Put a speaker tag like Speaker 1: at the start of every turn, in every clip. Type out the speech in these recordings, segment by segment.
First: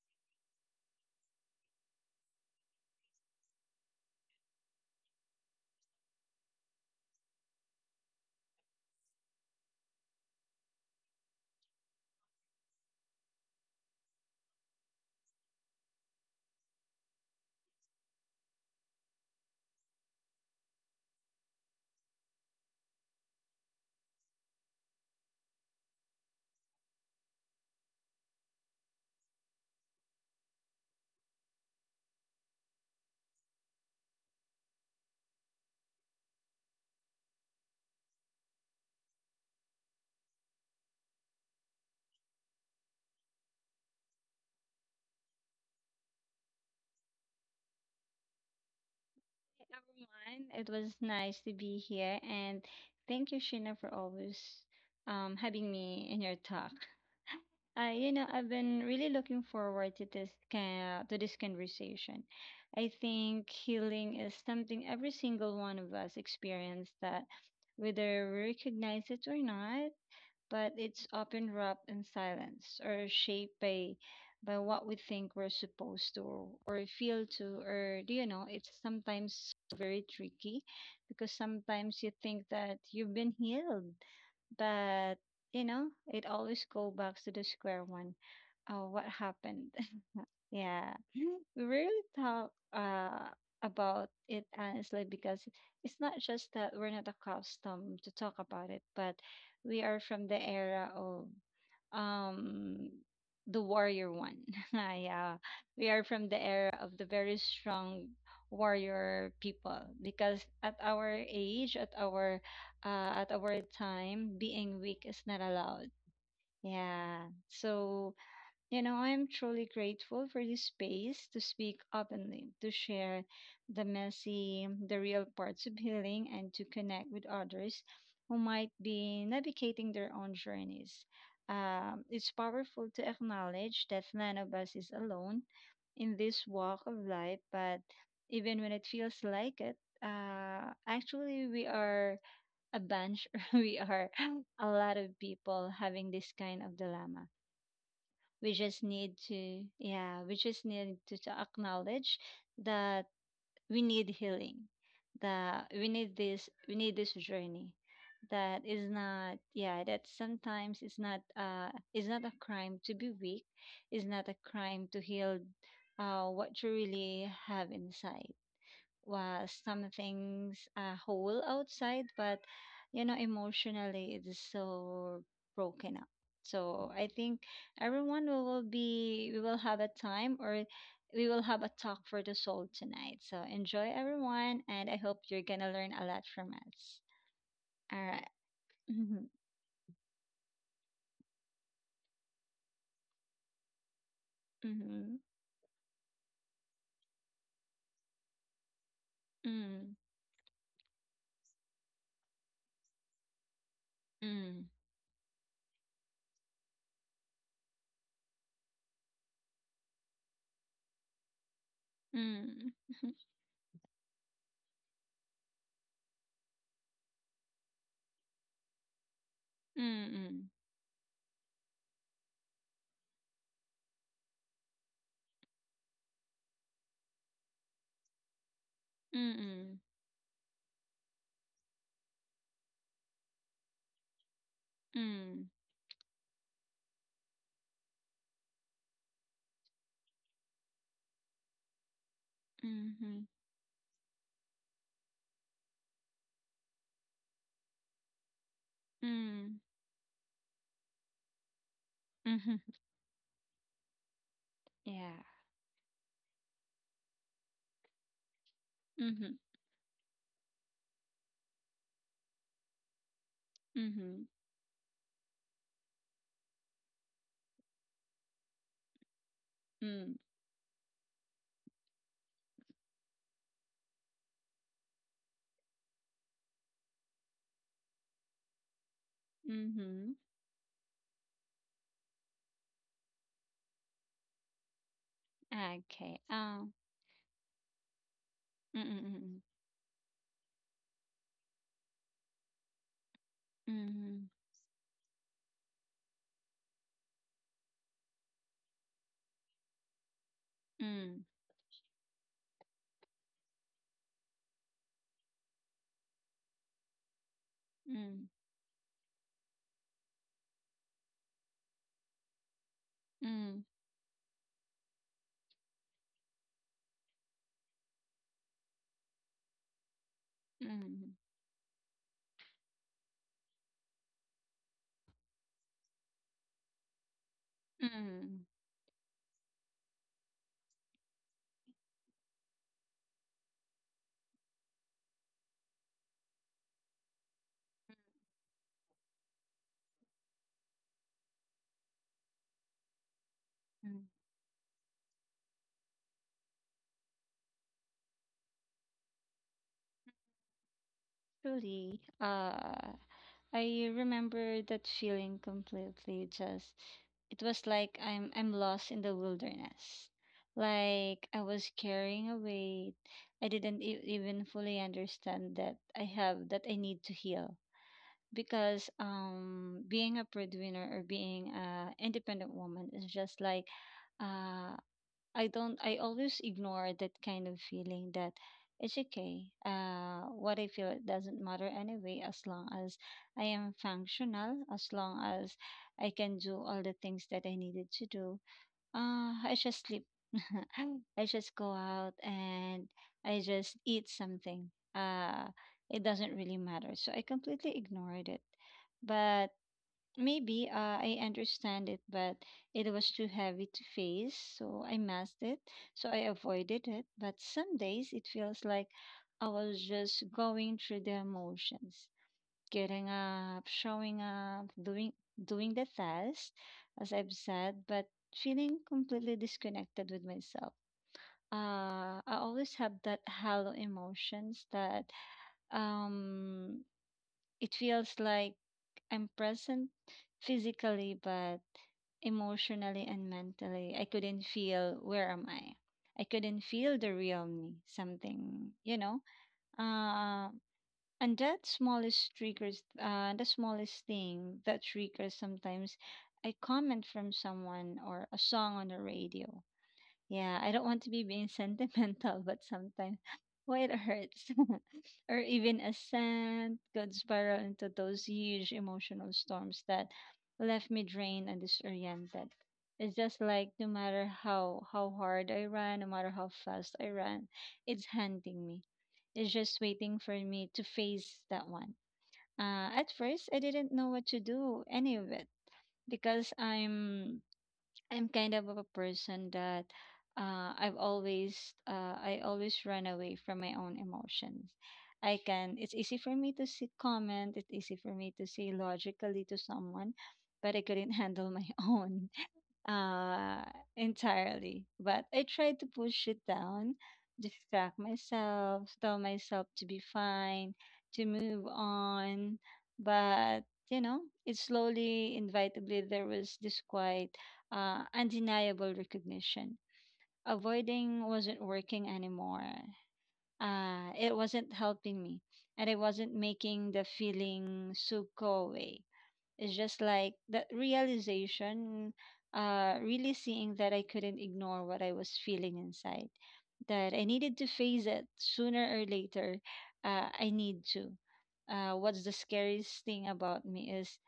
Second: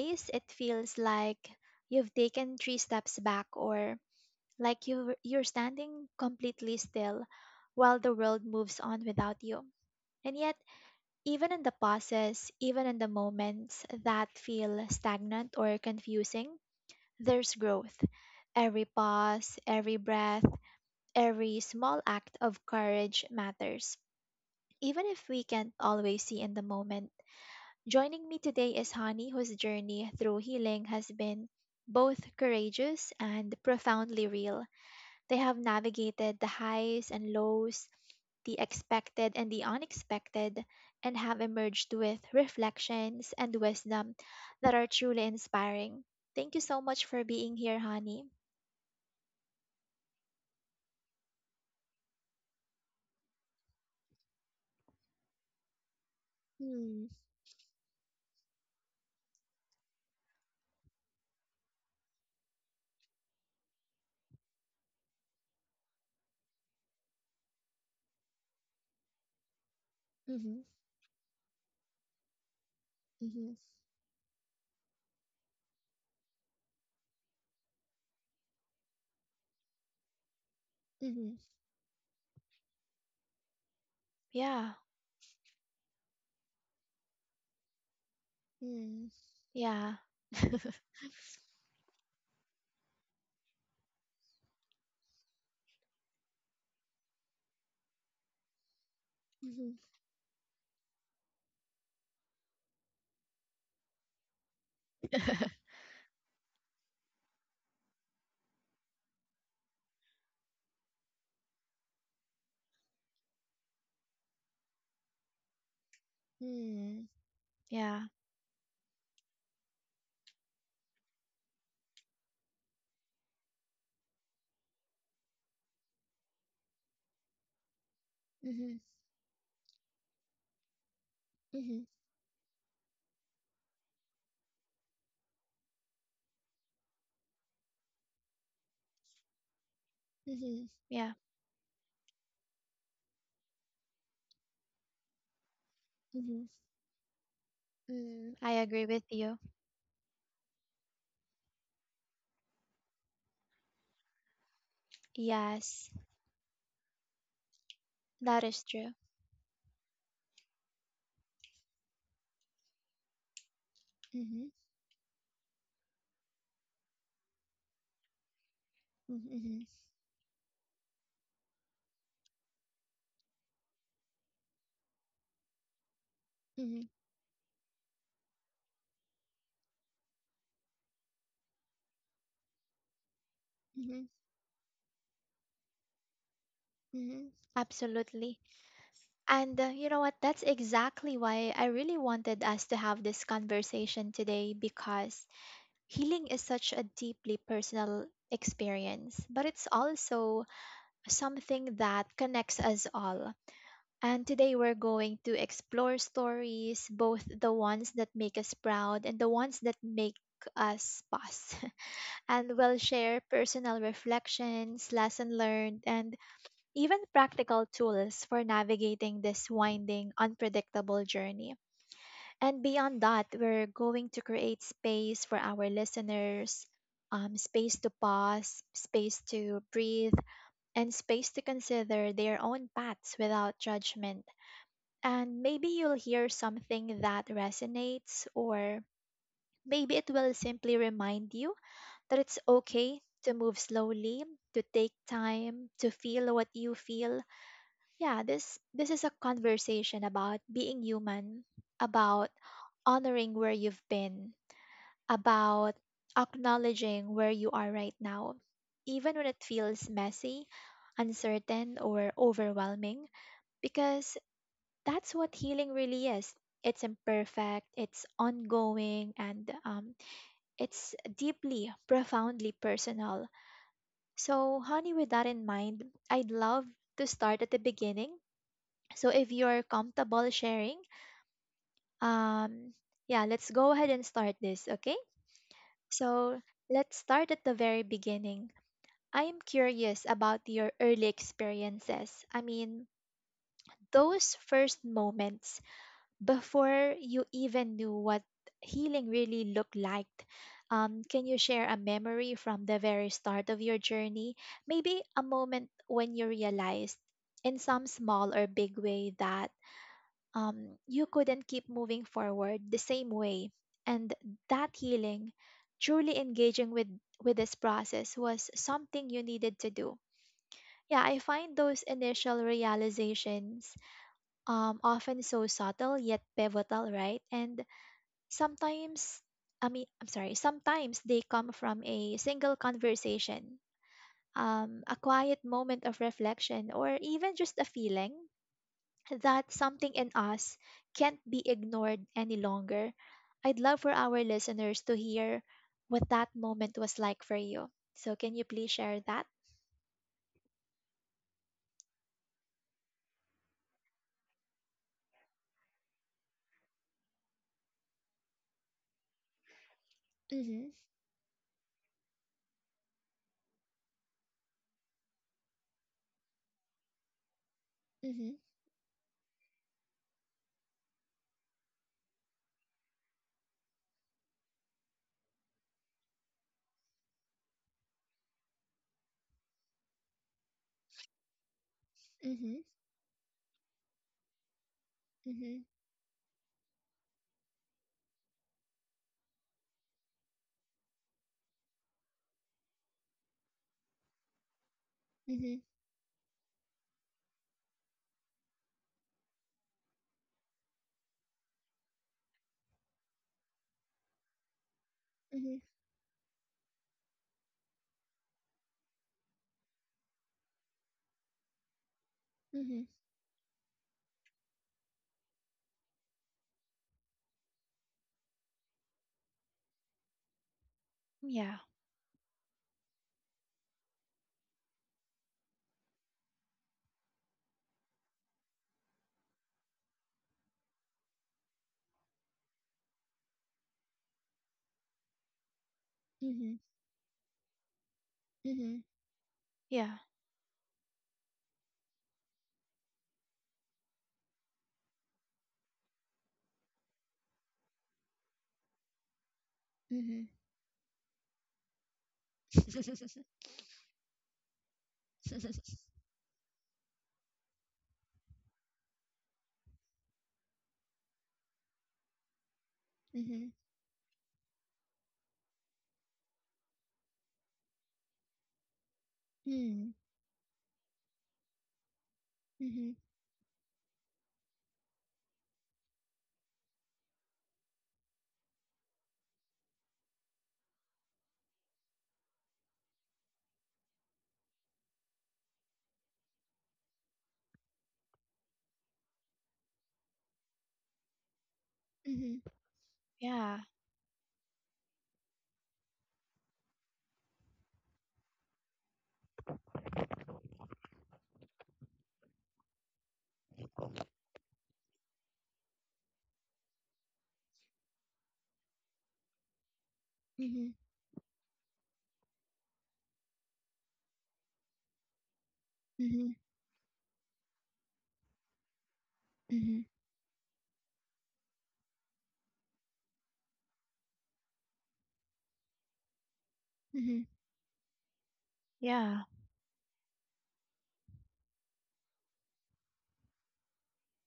Speaker 1: days it feels like you've taken three steps back or like you're standing completely still while the world moves on without you. And yet, even in the pauses, even in the moments that feel stagnant or confusing, there's growth. Every pause, every breath, every small act of courage matters. Even if we can't always see in the moment, joining me today is Hani, whose journey through healing has been both courageous and profoundly real. They have navigated the highs and lows, the expected and the unexpected, and have emerged with reflections and wisdom that are truly inspiring. Thank you so much for being here, honey.
Speaker 2: Hey, everyone. It was nice to be here, and thank you, Sheena, for always having me in your talk.
Speaker 1: Mm,
Speaker 2: I've been really looking forward to this can to this conversation. I think healing is something every single one of us experience that, whether we recognize it or not,
Speaker 1: mm-hmm,
Speaker 2: but it's often wrapped in silence or
Speaker 1: mm-hmm,
Speaker 2: shaped by what we think we're supposed to or feel to or do. It's sometimes very tricky, because
Speaker 1: mm-hmm.
Speaker 2: sometimes you think that you've been healed,
Speaker 1: Yeah.
Speaker 2: but it always go back to the square one. What
Speaker 1: Mm,
Speaker 2: happened.
Speaker 1: yeah.
Speaker 2: Yeah, we rarely talk about it honestly, because it's not just that we're not accustomed to talk about it, but
Speaker 1: Mm-hmm,
Speaker 2: we are from the era of um the warrior one. Yeah, we are from the era of the very strong warrior people, because at our age, at our time, being weak is not allowed.
Speaker 1: mm,
Speaker 2: Yeah,
Speaker 1: yeah.
Speaker 2: so I am truly grateful for this space to speak openly, to share the messy, the real parts of healing, and to connect with others who might
Speaker 1: Mm-hmm,
Speaker 2: be navigating their own journeys.
Speaker 1: mm-hmm,
Speaker 2: It's powerful to acknowledge that none of us is alone in this walk of life, but even when it feels like it,
Speaker 1: mm-hmm, yeah.
Speaker 2: actually, we are a bunch, we are a lot of people having this
Speaker 1: Mm-hmm,
Speaker 2: kind of dilemma.
Speaker 1: mm, I
Speaker 2: We just
Speaker 1: agree with
Speaker 2: need
Speaker 1: you.
Speaker 2: to Yeah, we just need to acknowledge that we need healing, that
Speaker 1: Yes,
Speaker 2: we need this journey.
Speaker 1: that
Speaker 2: That
Speaker 1: is
Speaker 2: is
Speaker 1: true.
Speaker 2: not. Yeah, that sometimes it's not a crime to be weak, it's not a
Speaker 1: Mm-hmm,
Speaker 2: crime to heal. What you really have inside was
Speaker 1: mm-hmm,
Speaker 2: something's, whole outside, but emotionally it is so broken up.
Speaker 1: mm-hmm,
Speaker 2: So I think, everyone, we will be we will have a time, or we will have a talk for the soul tonight. So enjoy,
Speaker 1: mm-hmm.
Speaker 2: everyone, and I hope you're gonna learn a lot from us.
Speaker 1: Mhm,
Speaker 2: All right.
Speaker 1: Absolutely.
Speaker 2: Mm-hmm.
Speaker 1: And you know what? That's exactly why I really wanted us to have this conversation today,
Speaker 2: Mm-hmm.
Speaker 1: because healing is such a deeply personal experience, but it's also something that connects us all. And today
Speaker 2: Mm-hmm.
Speaker 1: we're going to explore stories, both the ones that make us proud and the ones that make us pause. And
Speaker 2: Mm.
Speaker 1: we'll share personal reflections, lesson learned, and even practical tools for navigating this winding,
Speaker 2: Mm. Mm.
Speaker 1: unpredictable journey. And beyond that, we're going to create space for our listeners, space to pause, space to
Speaker 2: Mm.
Speaker 1: breathe, and space to consider their own paths without judgment.
Speaker 2: Mm.
Speaker 1: And
Speaker 2: Mm.
Speaker 1: maybe you'll hear something that resonates, or maybe it will simply remind you that it's
Speaker 2: Mm.
Speaker 1: okay
Speaker 2: Mm.
Speaker 1: to move slowly, to take time, to feel what you feel. Yeah, this is a
Speaker 2: Mm.
Speaker 1: conversation about being human, about
Speaker 2: Mm.
Speaker 1: honoring where you've been,
Speaker 2: Yeah.
Speaker 1: about acknowledging where you are right now. Even when
Speaker 2: Mm-hmm.
Speaker 1: it feels messy, uncertain, or overwhelming, because
Speaker 2: Mm-hmm.
Speaker 1: that's what healing really is. It's imperfect, it's ongoing, and
Speaker 2: Mm.
Speaker 1: it's deeply, profoundly personal. So, honey, with that in mind, I'd love to start at the beginning. So if you're
Speaker 2: Mhm.
Speaker 1: comfortable sharing, um, yeah, let's go ahead and start this, okay?
Speaker 2: Okay.
Speaker 1: So
Speaker 2: Oh.
Speaker 1: let's start at the very beginning. I
Speaker 2: Mm,
Speaker 1: am curious about your early experiences. I mean,
Speaker 2: mm, mm,
Speaker 1: those first moments before you even knew what healing really looked like.
Speaker 2: mm.
Speaker 1: Can you share a memory from the very start of your journey? Maybe a moment when you realized, in some
Speaker 2: Mm,
Speaker 1: small or big way, that you couldn't keep moving forward the same way.
Speaker 2: mm,
Speaker 1: And that healing, truly engaging with this process, was something you needed to do.
Speaker 2: mm,
Speaker 1: Yeah,
Speaker 2: mm,
Speaker 1: I find those initial realizations often so subtle yet pivotal, right? And
Speaker 2: mm,
Speaker 1: sometimes, I mean, I'm sorry, sometimes they come from a single conversation, a quiet moment of reflection, or even just a feeling that something in us can't be ignored any longer. I'd love for
Speaker 2: mm.
Speaker 1: our listeners to hear what that moment was like for you. So can you please share that?
Speaker 2: Truly, I remember that feeling completely. Just, it was like I'm lost in the wilderness.
Speaker 1: Mhm.
Speaker 2: Like I was carrying a weight. I didn't e even fully understand that I have that I need to heal,
Speaker 1: Mhm.
Speaker 2: because being a breadwinner or being a independent woman is just like. uh I don't, I always ignore that kind of feeling, that it's okay. What I feel, it doesn't matter anyway, as
Speaker 1: Mhm.
Speaker 2: long as I am functional, as long as
Speaker 1: Mhm.
Speaker 2: I can do all the things that I needed to do. I just sleep. I just go out and I just eat something.
Speaker 1: Mhm.
Speaker 2: It doesn't really matter. So I completely ignored it. But maybe, I understand it, but it was too heavy to face. So I masked
Speaker 1: Mhm.
Speaker 2: it. So I avoided it. But some days it feels like I was just going through the emotions,
Speaker 1: Mhm.
Speaker 2: getting up, showing up, doing the task, as I've said, but feeling completely disconnected with myself.
Speaker 1: Yeah.
Speaker 2: I always have that hollow emotions that, um, it feels like I'm present physically, but emotionally and mentally, I couldn't feel where am I. I
Speaker 1: Mhm.
Speaker 2: couldn't feel the real me. Something,
Speaker 1: Mhm.
Speaker 2: you know.
Speaker 1: Yeah.
Speaker 2: Uh, and that smallest triggers, the smallest thing that triggers sometimes a comment from someone, or a song on the radio.
Speaker 1: Mhm.
Speaker 2: Yeah, I don't want to be being sentimental, but sometimes
Speaker 1: Mhm.
Speaker 2: why it hurts. Or even a scent could spiral into those huge emotional storms that left me drained and disoriented. It's just
Speaker 1: Mm.
Speaker 2: like, no matter how hard I run, no matter how fast I run, it's hunting me, is just waiting for me to face that one.
Speaker 1: Mhm.
Speaker 2: At first, I didn't know what to do any of it, because I'm kind of a person that, I always run away from my own emotions. I can. It's easy for me to see comment. It's easy for me to say logically to someone, but I couldn't handle my own,
Speaker 1: Mhm. Yeah.
Speaker 2: uh, entirely. But I tried to push it down, distract myself, tell myself to be fine, to move on. But, you know, it slowly, inevitably, there was this quite, undeniable recognition.
Speaker 1: Mhm.
Speaker 2: Avoiding wasn't working anymore. It wasn't helping me, and I wasn't
Speaker 1: Mhm.
Speaker 2: making the feeling so go away. It's
Speaker 1: Mhm.
Speaker 2: just like that realization, really seeing that I couldn't ignore what I was feeling inside, that
Speaker 1: Mhm.
Speaker 2: I needed to face it sooner or
Speaker 1: Yeah.
Speaker 2: later. I need to. What's the scariest thing about me is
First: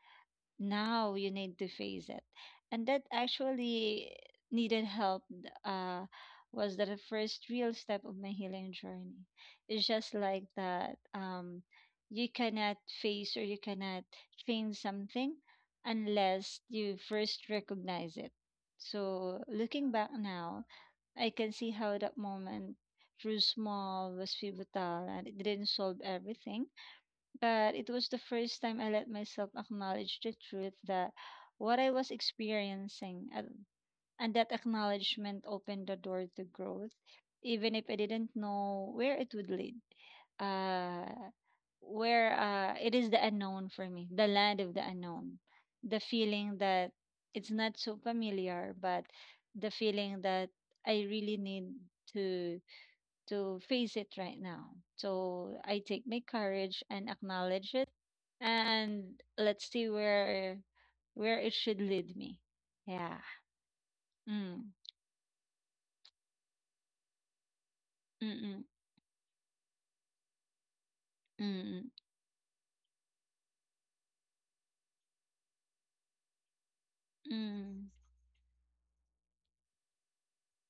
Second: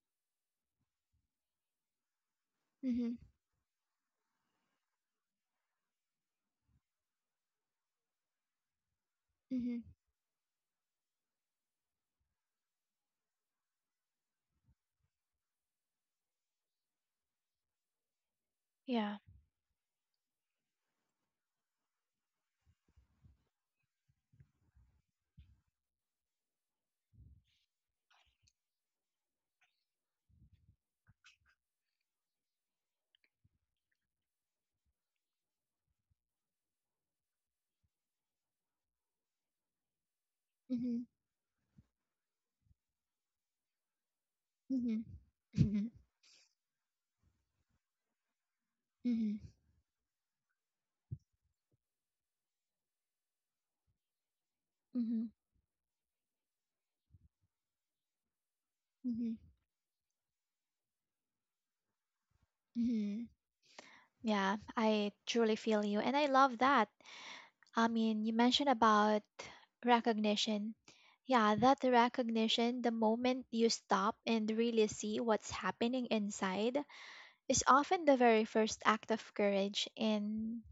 Speaker 2: now you need to face it, and that
Speaker 1: Mhm.
Speaker 2: actually needed help, was the first real step of my healing journey.
Speaker 1: Mhm.
Speaker 2: It's just like that, you cannot face, or you cannot change something unless you first recognize it.
Speaker 1: Yeah.
Speaker 2: So looking back now, I can see how that moment through small was pivotal, and it didn't solve everything, but it was the first time I let myself acknowledge the truth, that what I was experiencing, and that acknowledgement opened the door to growth, even if I didn't know where it would lead. Uh,
Speaker 1: Mhm.
Speaker 2: where It is the unknown for me, the land of the
Speaker 1: Mhm.
Speaker 2: unknown,
Speaker 1: Mhm.
Speaker 2: the feeling that it's not so familiar, but
Speaker 1: Mhm.
Speaker 2: the feeling that I really need to to face it right now.
Speaker 1: Mhm.
Speaker 2: So I take my courage and acknowledge it, and
Speaker 1: Mhm.
Speaker 2: let's see where it should lead me. Yeah.
Speaker 1: Mhm. Yeah,
Speaker 2: Mm.
Speaker 1: I truly feel you. And I love that. I mean, you
Speaker 2: Mm.
Speaker 1: mentioned about recognition. Yeah, that
Speaker 2: Mm.
Speaker 1: recognition, the moment you stop and really see what's happening inside, is
Speaker 2: Mm.
Speaker 1: often the very first act of courage in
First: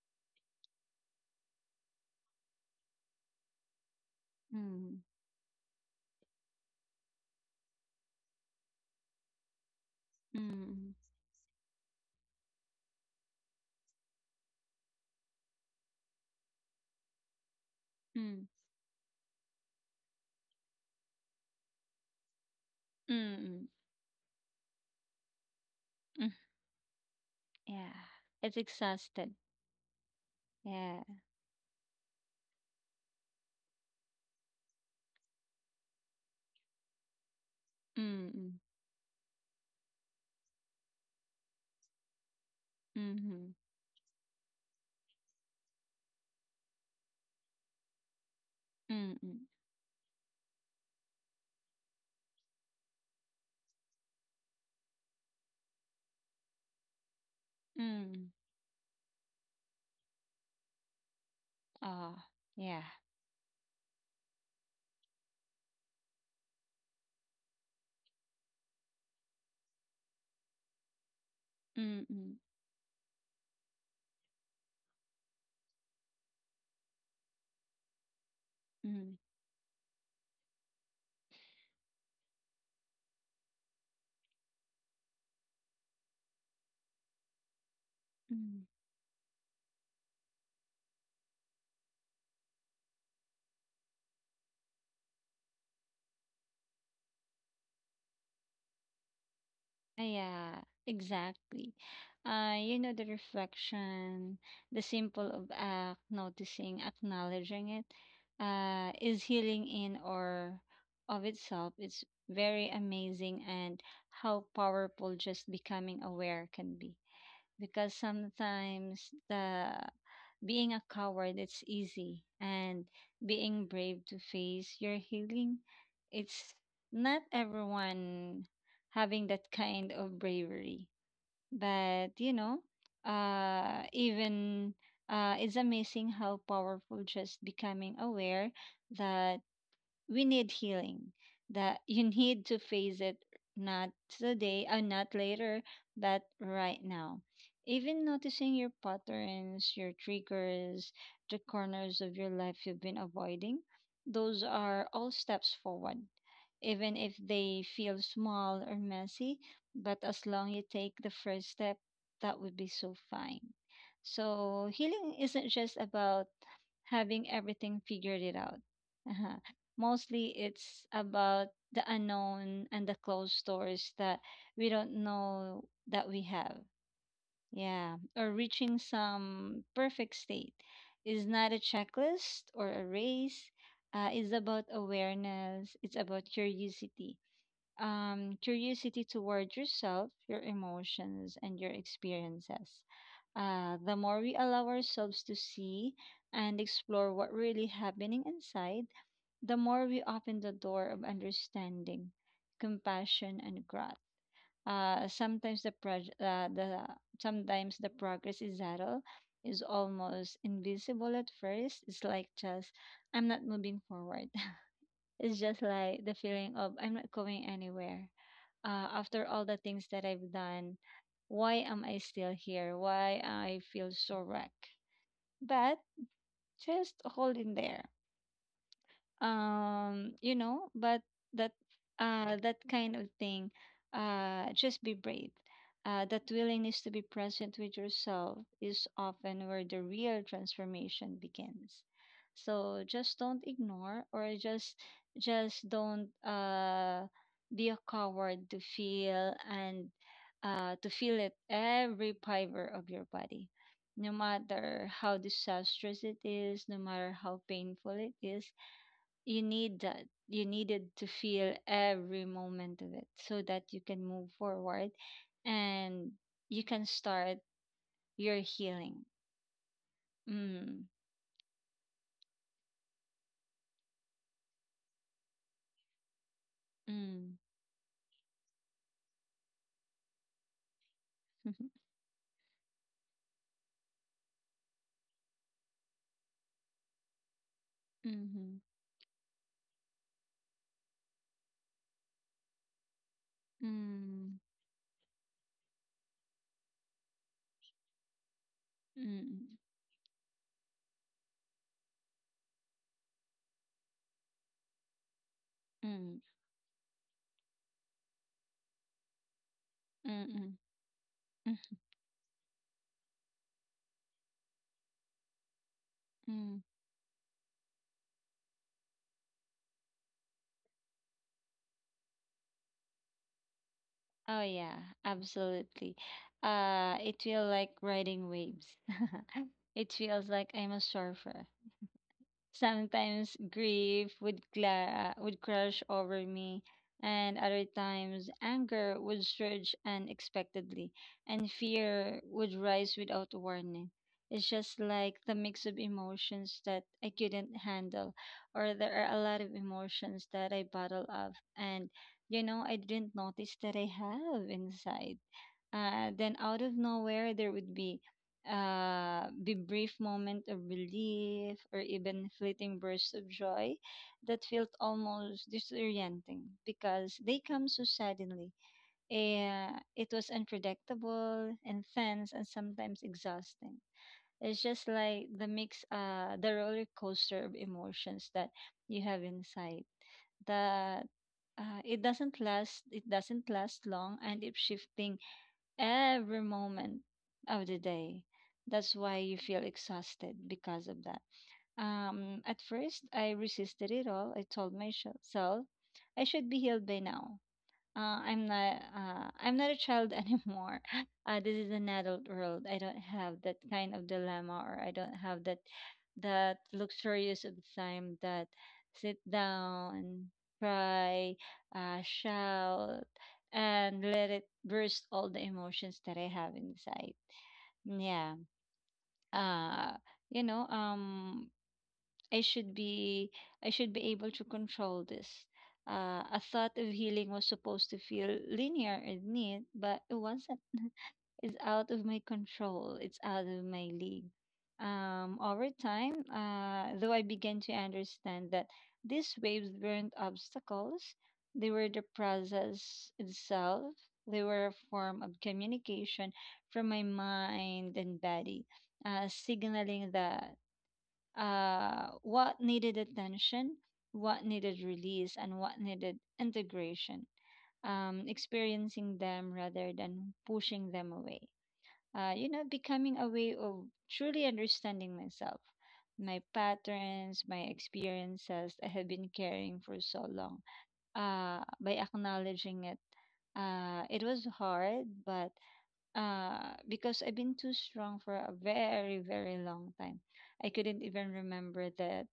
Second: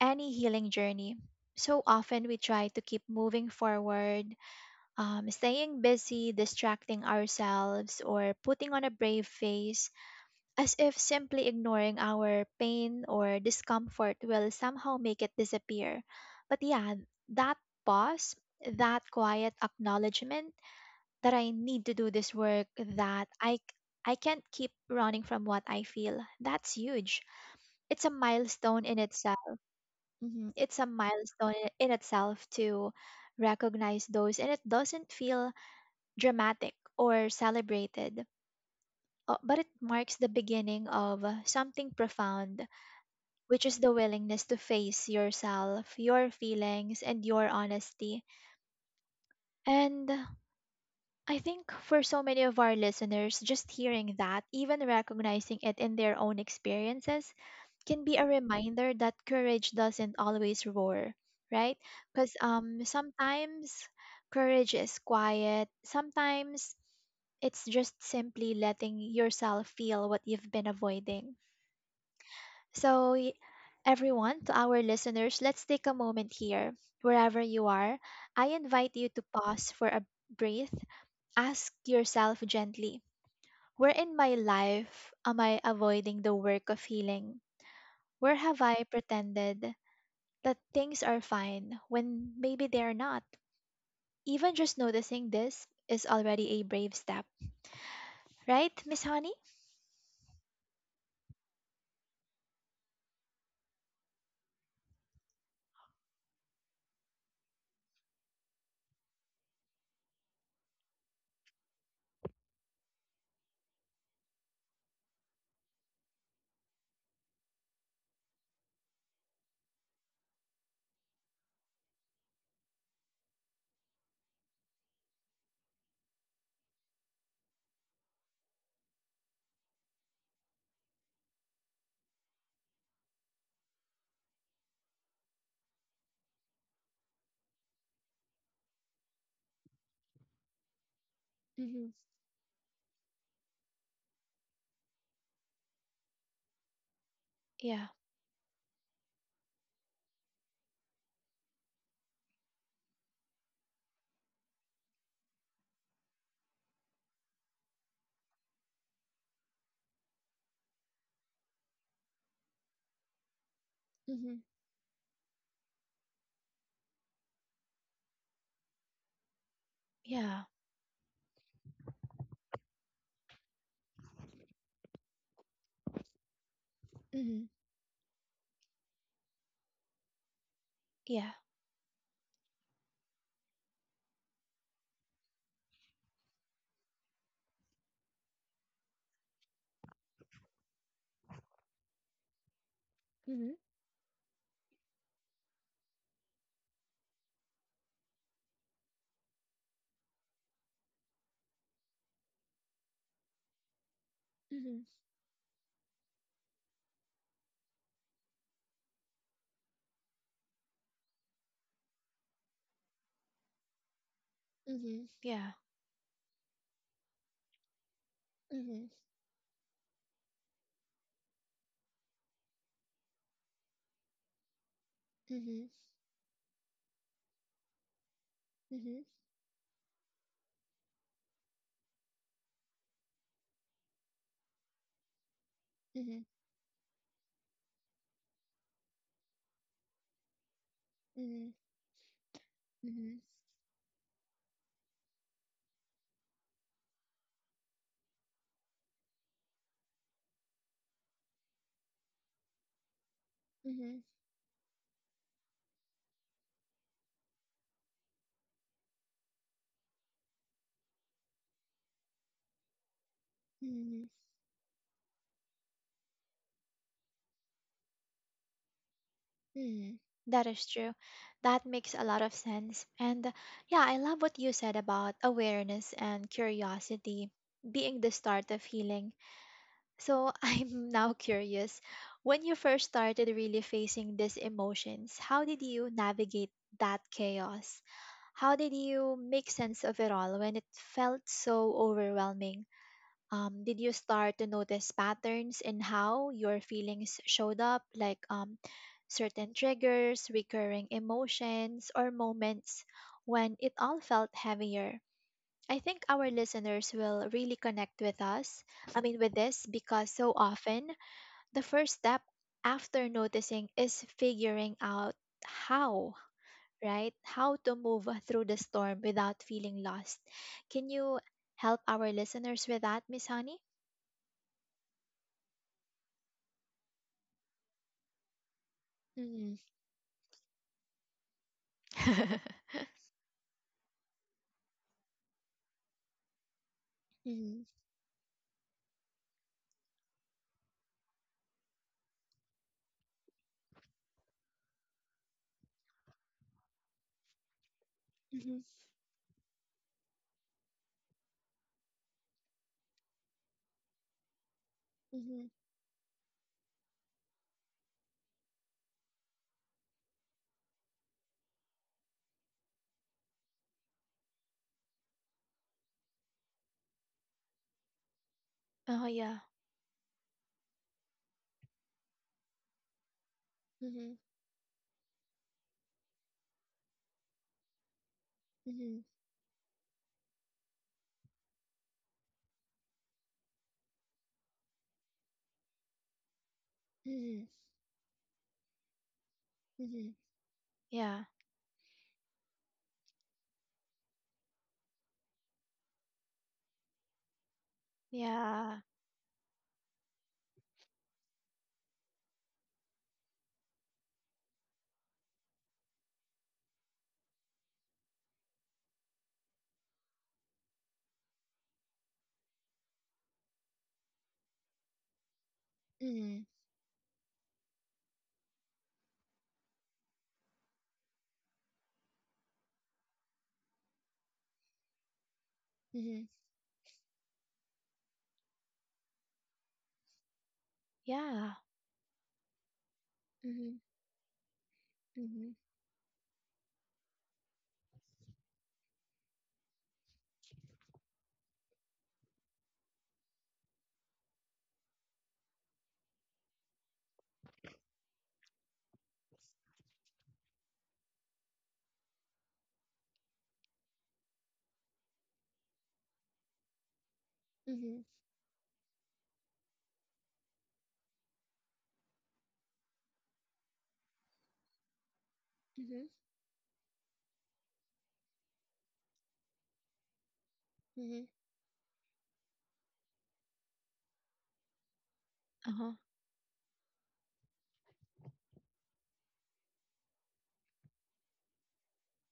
Speaker 1: any healing journey. So often we try to keep moving forward,
Speaker 2: Mm.
Speaker 1: staying busy, distracting ourselves, or putting on a brave face
Speaker 2: Mm.
Speaker 1: as
Speaker 2: Mm.
Speaker 1: if simply ignoring our pain or discomfort will somehow make it disappear. But yeah, that pause,
Speaker 2: Mm.
Speaker 1: that quiet acknowledgement that I need to do this work, that I
Speaker 2: Mm.
Speaker 1: I can't keep running from what I feel.
Speaker 2: Mm.
Speaker 1: That's huge.
Speaker 2: Yeah.
Speaker 1: It's a
Speaker 2: It's
Speaker 1: milestone in
Speaker 2: exhausted.
Speaker 1: itself. Mhm. It's a
Speaker 2: Yeah.
Speaker 1: milestone in itself to recognize those, and it doesn't feel dramatic or celebrated,
Speaker 2: Mm.
Speaker 1: but it marks the beginning of something profound,
Speaker 2: Mm.
Speaker 1: which is the willingness to face yourself, your feelings, and your honesty.
Speaker 2: Mm. Mm.
Speaker 1: And I think for so many of our listeners, just hearing that, even recognizing it in their own experiences, can be a
Speaker 2: Mm.
Speaker 1: reminder that courage doesn't always roar, right?
Speaker 2: Ah.
Speaker 1: Because
Speaker 2: Yeah.
Speaker 1: sometimes courage is quiet, sometimes it's just simply letting yourself feel what you've been avoiding.
Speaker 2: Mm. Mm.
Speaker 1: So, everyone, to our listeners, let's take a moment here. Wherever you are, I invite you
Speaker 2: Mm.
Speaker 1: to pause for a breath. Ask yourself gently, where in my life am I avoiding the work of healing? Where have
Speaker 2: Mm.
Speaker 1: I pretended that things are fine when maybe they are not? Even just noticing this is already a brave step, right, Miss Honey?
Speaker 2: Yeah, exactly. The reflection, the simple of act, noticing, acknowledging it, is healing in or of itself. It's very amazing, and how powerful just becoming aware can be, because sometimes the being a coward it's easy, and being brave to face your healing, it's not everyone having that kind of bravery. But even it's amazing how powerful just becoming aware, that we need healing, that
Speaker 1: Mm-hmm.
Speaker 2: you need to face it, not today or not later, but right now.
Speaker 1: Yeah.
Speaker 2: Even noticing your patterns, your triggers, the corners of your life you've been avoiding, those are all steps forward, even if they feel small or messy, but as long you take the first step, that would be so fine.
Speaker 1: Mm-hmm.
Speaker 2: So healing isn't just about having everything figured it out. Uh-huh. Mostly
Speaker 1: Yeah.
Speaker 2: it's about the unknown and the closed doors that we don't know that we have.
Speaker 1: Mm-hmm.
Speaker 2: Yeah. Or reaching some perfect state is
Speaker 1: Yeah.
Speaker 2: not a checklist or a race. It's about awareness, it's about curiosity. Curiosity toward yourself, your emotions, and your experiences.
Speaker 1: Mm-hmm.
Speaker 2: The more we allow ourselves to see and explore what really happening inside, the more we open the door of understanding, compassion, and growth.
Speaker 1: Mm-hmm.
Speaker 2: Uh, sometimes the proj- uh, the Sometimes the progress is subtle, is almost invisible at first. It's like, just, I'm not moving forward.
Speaker 1: Mm-hmm.
Speaker 2: It's
Speaker 1: Yeah.
Speaker 2: just like the feeling of I'm not going anywhere. After all the things that I've done, why am I still here? Why I feel so wrecked?
Speaker 1: Mhm,
Speaker 2: But just holding there,
Speaker 1: mhm,
Speaker 2: but that, that kind of thing, just be brave, that
Speaker 1: mhm,
Speaker 2: willingness to be present with yourself is often where the real transformation
Speaker 1: mhm,
Speaker 2: begins. So just
Speaker 1: mhm,
Speaker 2: don't ignore, or just don't, be a coward to feel, and to feel it every fiber of your body,
Speaker 1: mhm,
Speaker 2: no matter how disastrous it is, no matter how painful it is. You need that. You needed to feel every moment of it, so that you can
Speaker 1: mhm,
Speaker 2: move forward, and you can start your healing.
Speaker 1: mhm. That is
Speaker 2: Mm,
Speaker 1: true. That makes a lot of sense. And yeah, I love what you said about awareness and curiosity
Speaker 2: mm,
Speaker 1: being the start of healing. So I'm now
Speaker 2: mm-hmm,
Speaker 1: curious, when you first started really facing these emotions, how did you navigate that chaos? How did you make sense of it all when it felt so overwhelming? Did you
Speaker 2: mm,
Speaker 1: start to notice patterns in how your feelings showed up, like certain
Speaker 2: mm,
Speaker 1: triggers, recurring emotions, or moments when it all felt heavier? I
Speaker 2: mm,
Speaker 1: think
Speaker 2: mm,
Speaker 1: our listeners will really connect with us, I mean, with this, because so
Speaker 2: mm,
Speaker 1: often
Speaker 2: mm.
Speaker 1: the first step after noticing is figuring out how,
Speaker 2: Mm.
Speaker 1: right? How to move through the storm without feeling lost. Can you help our listeners with that, Miss Honey?
Speaker 2: Oh, yeah, absolutely. It feels like riding waves. It feels like I'm a surfer. Sometimes grief would crush over me, and
Speaker 1: Mhm.
Speaker 2: other times anger would surge unexpectedly, and fear would rise without warning. It's just like the mix of emotions that I couldn't handle,
Speaker 1: Mhm.
Speaker 2: or there are a lot of emotions that I bottle up, and I didn't notice that I have inside.
Speaker 1: Mhm.
Speaker 2: Then, out of nowhere, there would be, brief moment of relief, or even fleeting bursts of joy, that felt almost disorienting, because they come so suddenly.
Speaker 1: Oh yeah.
Speaker 2: It was unpredictable, intense, and sometimes exhausting.
Speaker 1: Mhm.
Speaker 2: It's just like the roller coaster of emotions that you
Speaker 1: Mhm.
Speaker 2: have inside, that, it doesn't last long, and it shifting every moment
Speaker 1: Mhm.
Speaker 2: of the day. That's why you feel
Speaker 1: Mhm.
Speaker 2: exhausted because of that.
Speaker 1: Yeah.
Speaker 2: At first, I resisted it all. I told myself I should be healed by now. I'm not.
Speaker 1: Yeah.
Speaker 2: I'm not a child anymore. This is an adult world. I don't have that kind of dilemma, or I don't have that luxurious of time that sit down, cry, shout, and let it burst all the emotions that I
Speaker 1: Mhm.
Speaker 2: have inside. Yeah. Uh, you know. Um. I should be I should be able to control this. Uh,
Speaker 1: Mhm.
Speaker 2: a thought of healing was supposed to feel linear and neat, but it wasn't.
Speaker 1: Yeah.
Speaker 2: It's out of my control. It's out of
Speaker 1: Mhm.
Speaker 2: my league. Um,
Speaker 1: Mhm.
Speaker 2: over time, though, I began to understand that these waves weren't obstacles. They were the process itself. They were a form of communication from my mind and body, signaling that what needed attention, what needed release, and what needed integration.
Speaker 1: Mhm.
Speaker 2: Experiencing them rather than pushing them away. Becoming a way of truly understanding myself,
Speaker 1: Mhm.
Speaker 2: my patterns, my experiences I have been carrying for so long.
Speaker 1: Mhm.
Speaker 2: By acknowledging it, it was hard, but
Speaker 1: Uh-huh.
Speaker 2: because I've been too strong for a very, very long time, I couldn't even remember that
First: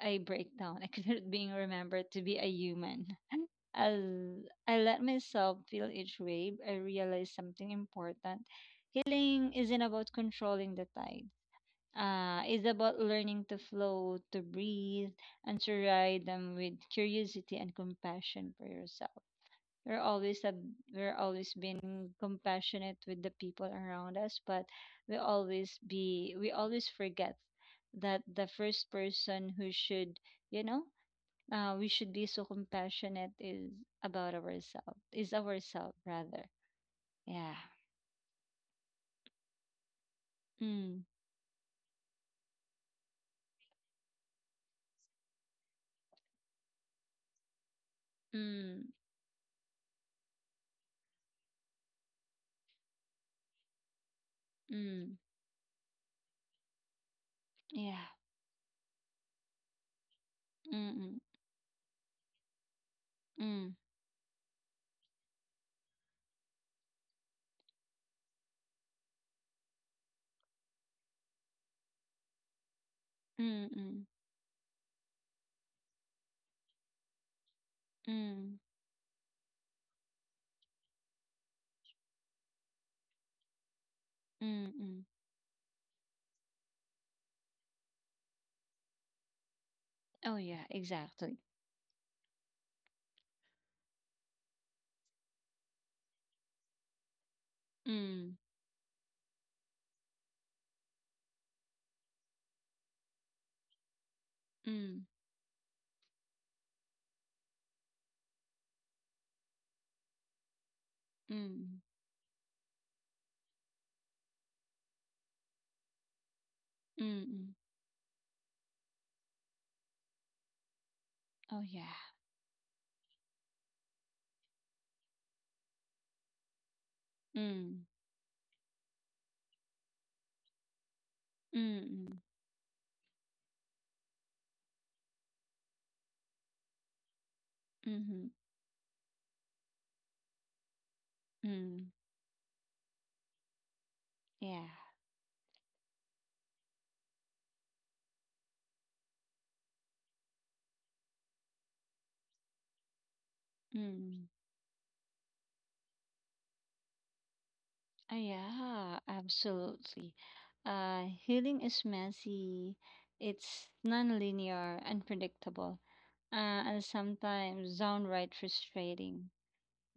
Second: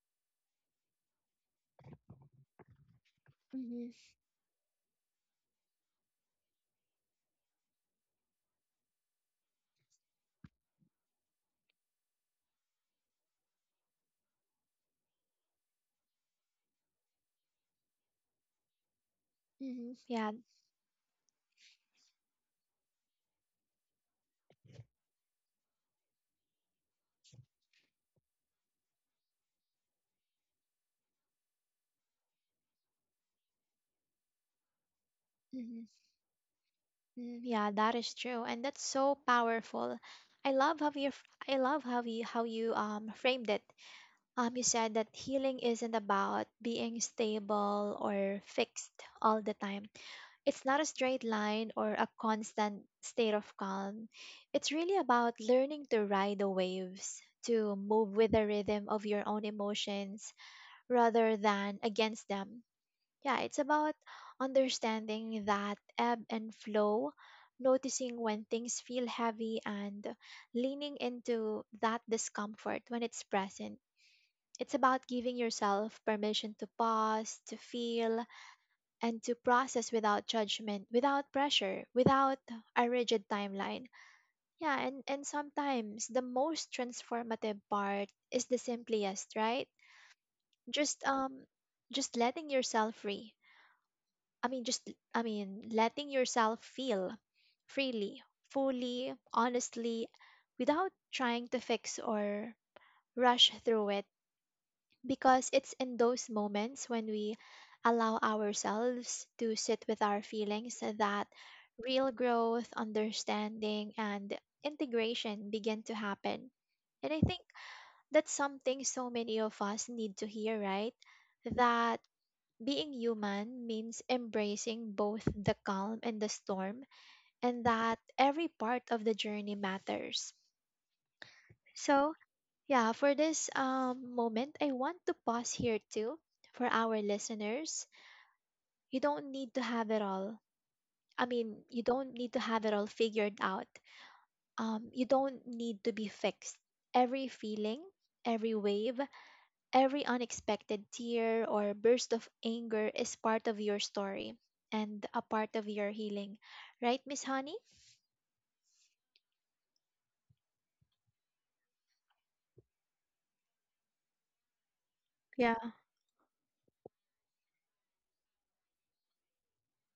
Speaker 2: I break down. I couldn't being remembered to be a human.
Speaker 1: Mhm.
Speaker 2: As I let myself feel each wave, I realized something important. Healing isn't about controlling the tide. It's about learning to flow, to breathe, and to ride them with curiosity and compassion for yourself.
Speaker 1: Mhm.
Speaker 2: we're
Speaker 1: Yeah.
Speaker 2: always a, we're always being compassionate with the people around us, but we always forget that the first person who should, you know we should be so compassionate is about ourselves is
Speaker 1: Mhm.
Speaker 2: ourselves rather.
Speaker 1: Mhm.
Speaker 2: Yeah.
Speaker 1: Yeah, that is true, and that's so powerful. I love how
Speaker 2: Mm,
Speaker 1: you, I love how you framed it. You said that healing isn't about being stable or
Speaker 2: mm,
Speaker 1: fixed all the time. It's not a straight line or a constant state of calm. It's really
Speaker 2: mm.
Speaker 1: about learning to ride the waves, to
Speaker 2: Yeah.
Speaker 1: move with the rhythm of your own emotions
Speaker 2: Mm, mm,
Speaker 1: rather than against them. Yeah, it's
Speaker 2: mm,
Speaker 1: about understanding that ebb and flow, noticing when things feel heavy, and leaning into that discomfort when it's
Speaker 2: mm,
Speaker 1: present.
Speaker 2: mm,
Speaker 1: It's about giving yourself permission to pause, to feel,
Speaker 2: mm,
Speaker 1: and to process without judgment, without pressure, without a rigid timeline.
Speaker 2: mm.
Speaker 1: Yeah,
Speaker 2: Mm.
Speaker 1: and sometimes the most transformative part is the simplest, right?
Speaker 2: Oh yeah,
Speaker 1: Just
Speaker 2: exactly.
Speaker 1: um just letting yourself free. I mean just I mean letting yourself feel freely,
Speaker 2: Mm,
Speaker 1: fully, honestly, without trying to fix or rush through it,
Speaker 2: mm,
Speaker 1: because it's in those moments when we allow ourselves to sit with our feelings that
Speaker 2: mm, mm,
Speaker 1: real growth, understanding, and integration begin to happen. And I think
Speaker 2: mm.
Speaker 1: that's something so many of us need to hear, right?
Speaker 2: Oh yeah.
Speaker 1: That being human means embracing both the calm and the storm, and
Speaker 2: Mm.
Speaker 1: that every part of the journey matters. So,
Speaker 2: Mm,
Speaker 1: yeah, for this moment, I want to pause here too for our listeners.
Speaker 2: mm,
Speaker 1: You don't need to have it all. I mean, you
Speaker 2: mm,
Speaker 1: don't need to have it all figured out.
Speaker 2: yeah,
Speaker 1: You don't need to be fixed. Every feeling, every wave, every unexpected tear or burst of anger is part of your
Speaker 2: mm.
Speaker 1: story and a part of your healing. Right, Miss Honey?
Speaker 2: Yeah, absolutely. Healing is messy, it's non-linear,
Speaker 1: Yeah.
Speaker 2: unpredictable, uh, and sometimes downright frustrating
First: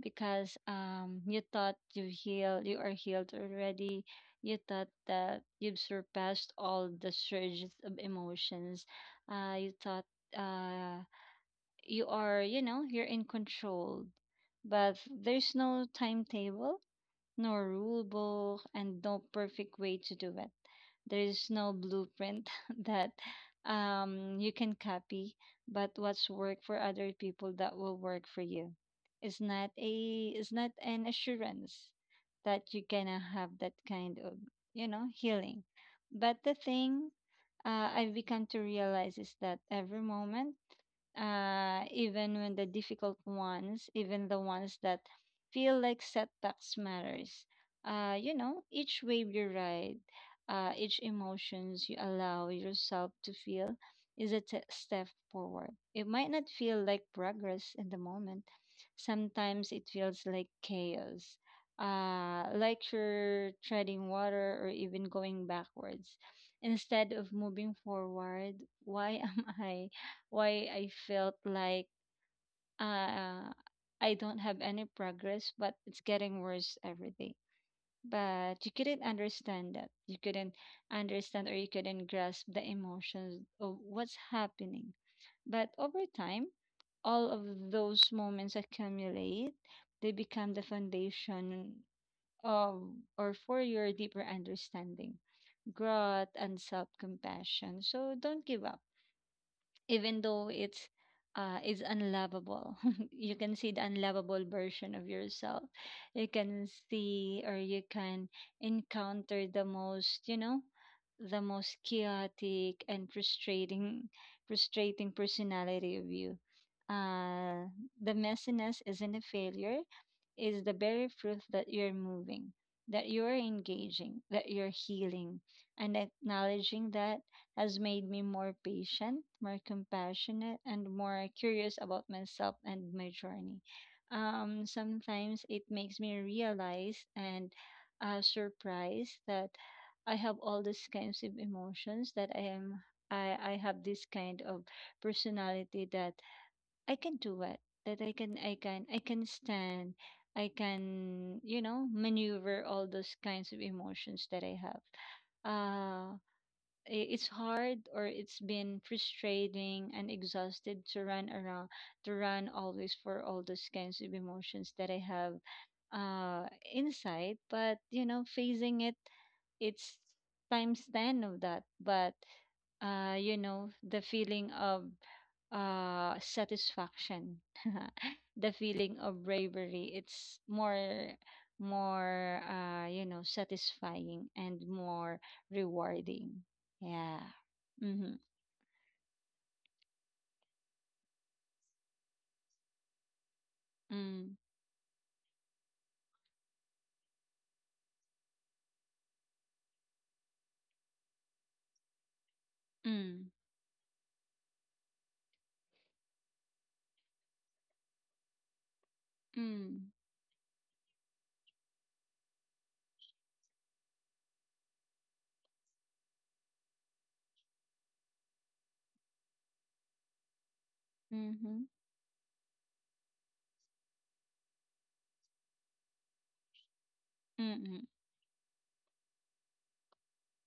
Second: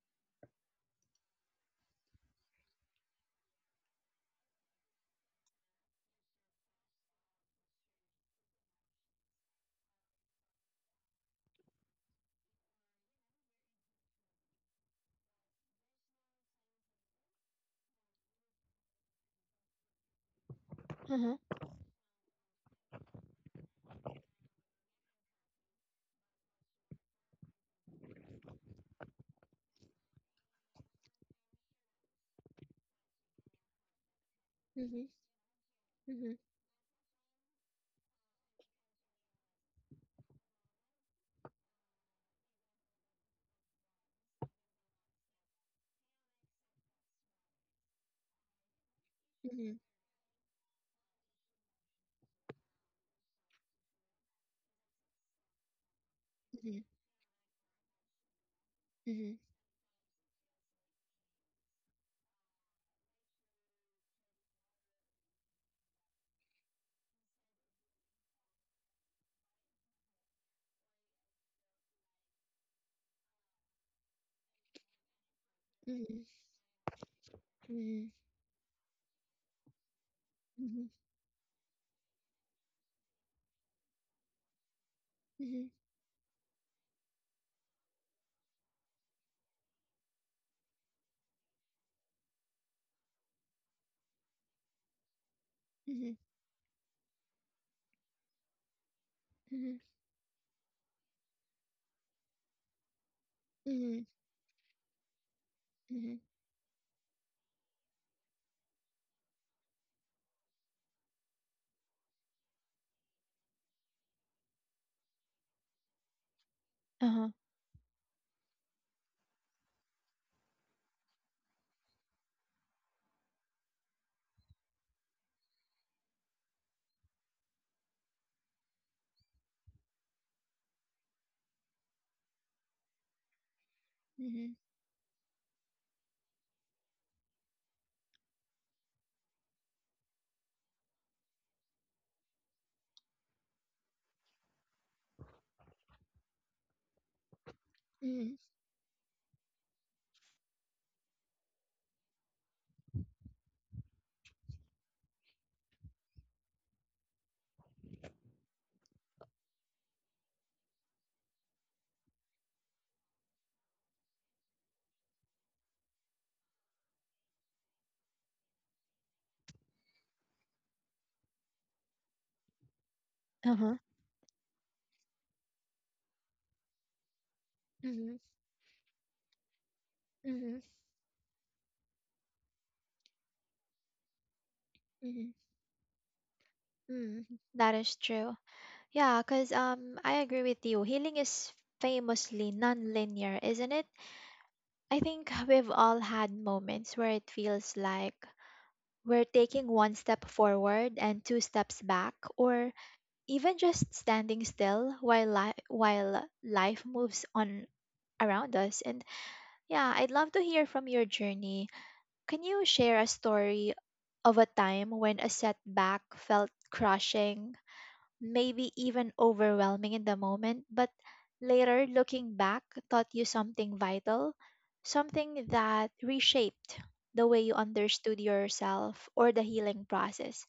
Speaker 2: because you thought you healed, you are healed already. You thought that you've surpassed all the surges of emotions. You thought uh you are, you know, you're in control. But there's no timetable, no rule book, and no perfect way to do it.
Speaker 1: Mm-hmm.
Speaker 2: There's no blueprint that you can copy, but what's work for other people that will work for you. It's not a it's not an assurance that you're gonna have that kind of, you
Speaker 1: Mm-hmm.
Speaker 2: know, healing.
Speaker 1: Mm-hmm.
Speaker 2: But the thing I've become to realize is that every moment, even when the difficult ones, even the ones that feel like setbacks matters. Each wave you ride, each emotions you allow yourself to feel is a step forward. It might not
Speaker 1: Mm-hmm.
Speaker 2: feel like progress in the moment.
Speaker 1: Mm-hmm.
Speaker 2: Sometimes it feels like chaos, like you're treading water or even going backwards. Instead of moving forward, why am I? Why I felt like uh, I don't have any progress, but it's
Speaker 1: Mm-hmm. Mm-hmm.
Speaker 2: getting worse every day.
Speaker 1: Mm-hmm.
Speaker 2: But you couldn't understand that. You couldn't
Speaker 1: Mm-hmm.
Speaker 2: understand, or you couldn't grasp the emotions of what's happening. But
Speaker 1: Mm-hmm.
Speaker 2: over time, all of those moments accumulate, they become the foundation of or for your deeper understanding, growth, and self compassion. So don't give up
Speaker 1: Mm-hmm.
Speaker 2: even though it's is unlovable. You can see the
Speaker 1: Mhm,
Speaker 2: unlovable version of yourself.
Speaker 1: mhm.
Speaker 2: You can see or you can encounter the most, you know, the most chaotic and frustrating personality of you.
Speaker 1: Uh-huh.
Speaker 2: Uh the messiness isn't a failure, is the very proof that you're moving, that you're engaging, that you're healing, and acknowledging that has made me more patient, more compassionate, and more curious about myself and my journey.
Speaker 1: Mhm,
Speaker 2: Sometimes it makes me realize and surprised that I have all these kinds of emotions that I have this kind of personality that I can do it, that
Speaker 1: mhm,
Speaker 2: I can stand, I can, you know, maneuver all those kinds of emotions that I have. It's hard or it's been frustrating and exhausted to run around, to run always for all those kinds of emotions that I have inside, but you know, facing it, it's times 10 of that. But you know,
Speaker 1: Uh-huh.
Speaker 2: the feeling of satisfaction,
Speaker 1: mhm,
Speaker 2: the feeling of bravery, it's
Speaker 1: mhm,
Speaker 2: more, more, you know, satisfying and more
Speaker 1: mhm,
Speaker 2: rewarding. Yeah.
Speaker 1: mhm. That is
Speaker 2: Mm-hmm.
Speaker 1: true. Yeah, because I agree with you. Healing is famously non-linear, isn't it?
Speaker 2: Mm.
Speaker 1: I think we've all had moments where it feels like we're taking one step forward and two steps back, or
Speaker 2: Mm.
Speaker 1: even just standing still while li while life moves on around us. And yeah,
Speaker 2: Mm.
Speaker 1: I'd love to hear from your journey. Can you share a story of a time when a setback felt crushing, maybe even overwhelming in the moment, but
Speaker 2: Mm-hmm.
Speaker 1: later looking back taught you something vital, something that reshaped the way you
Speaker 2: Mm.
Speaker 1: understood yourself or the healing process?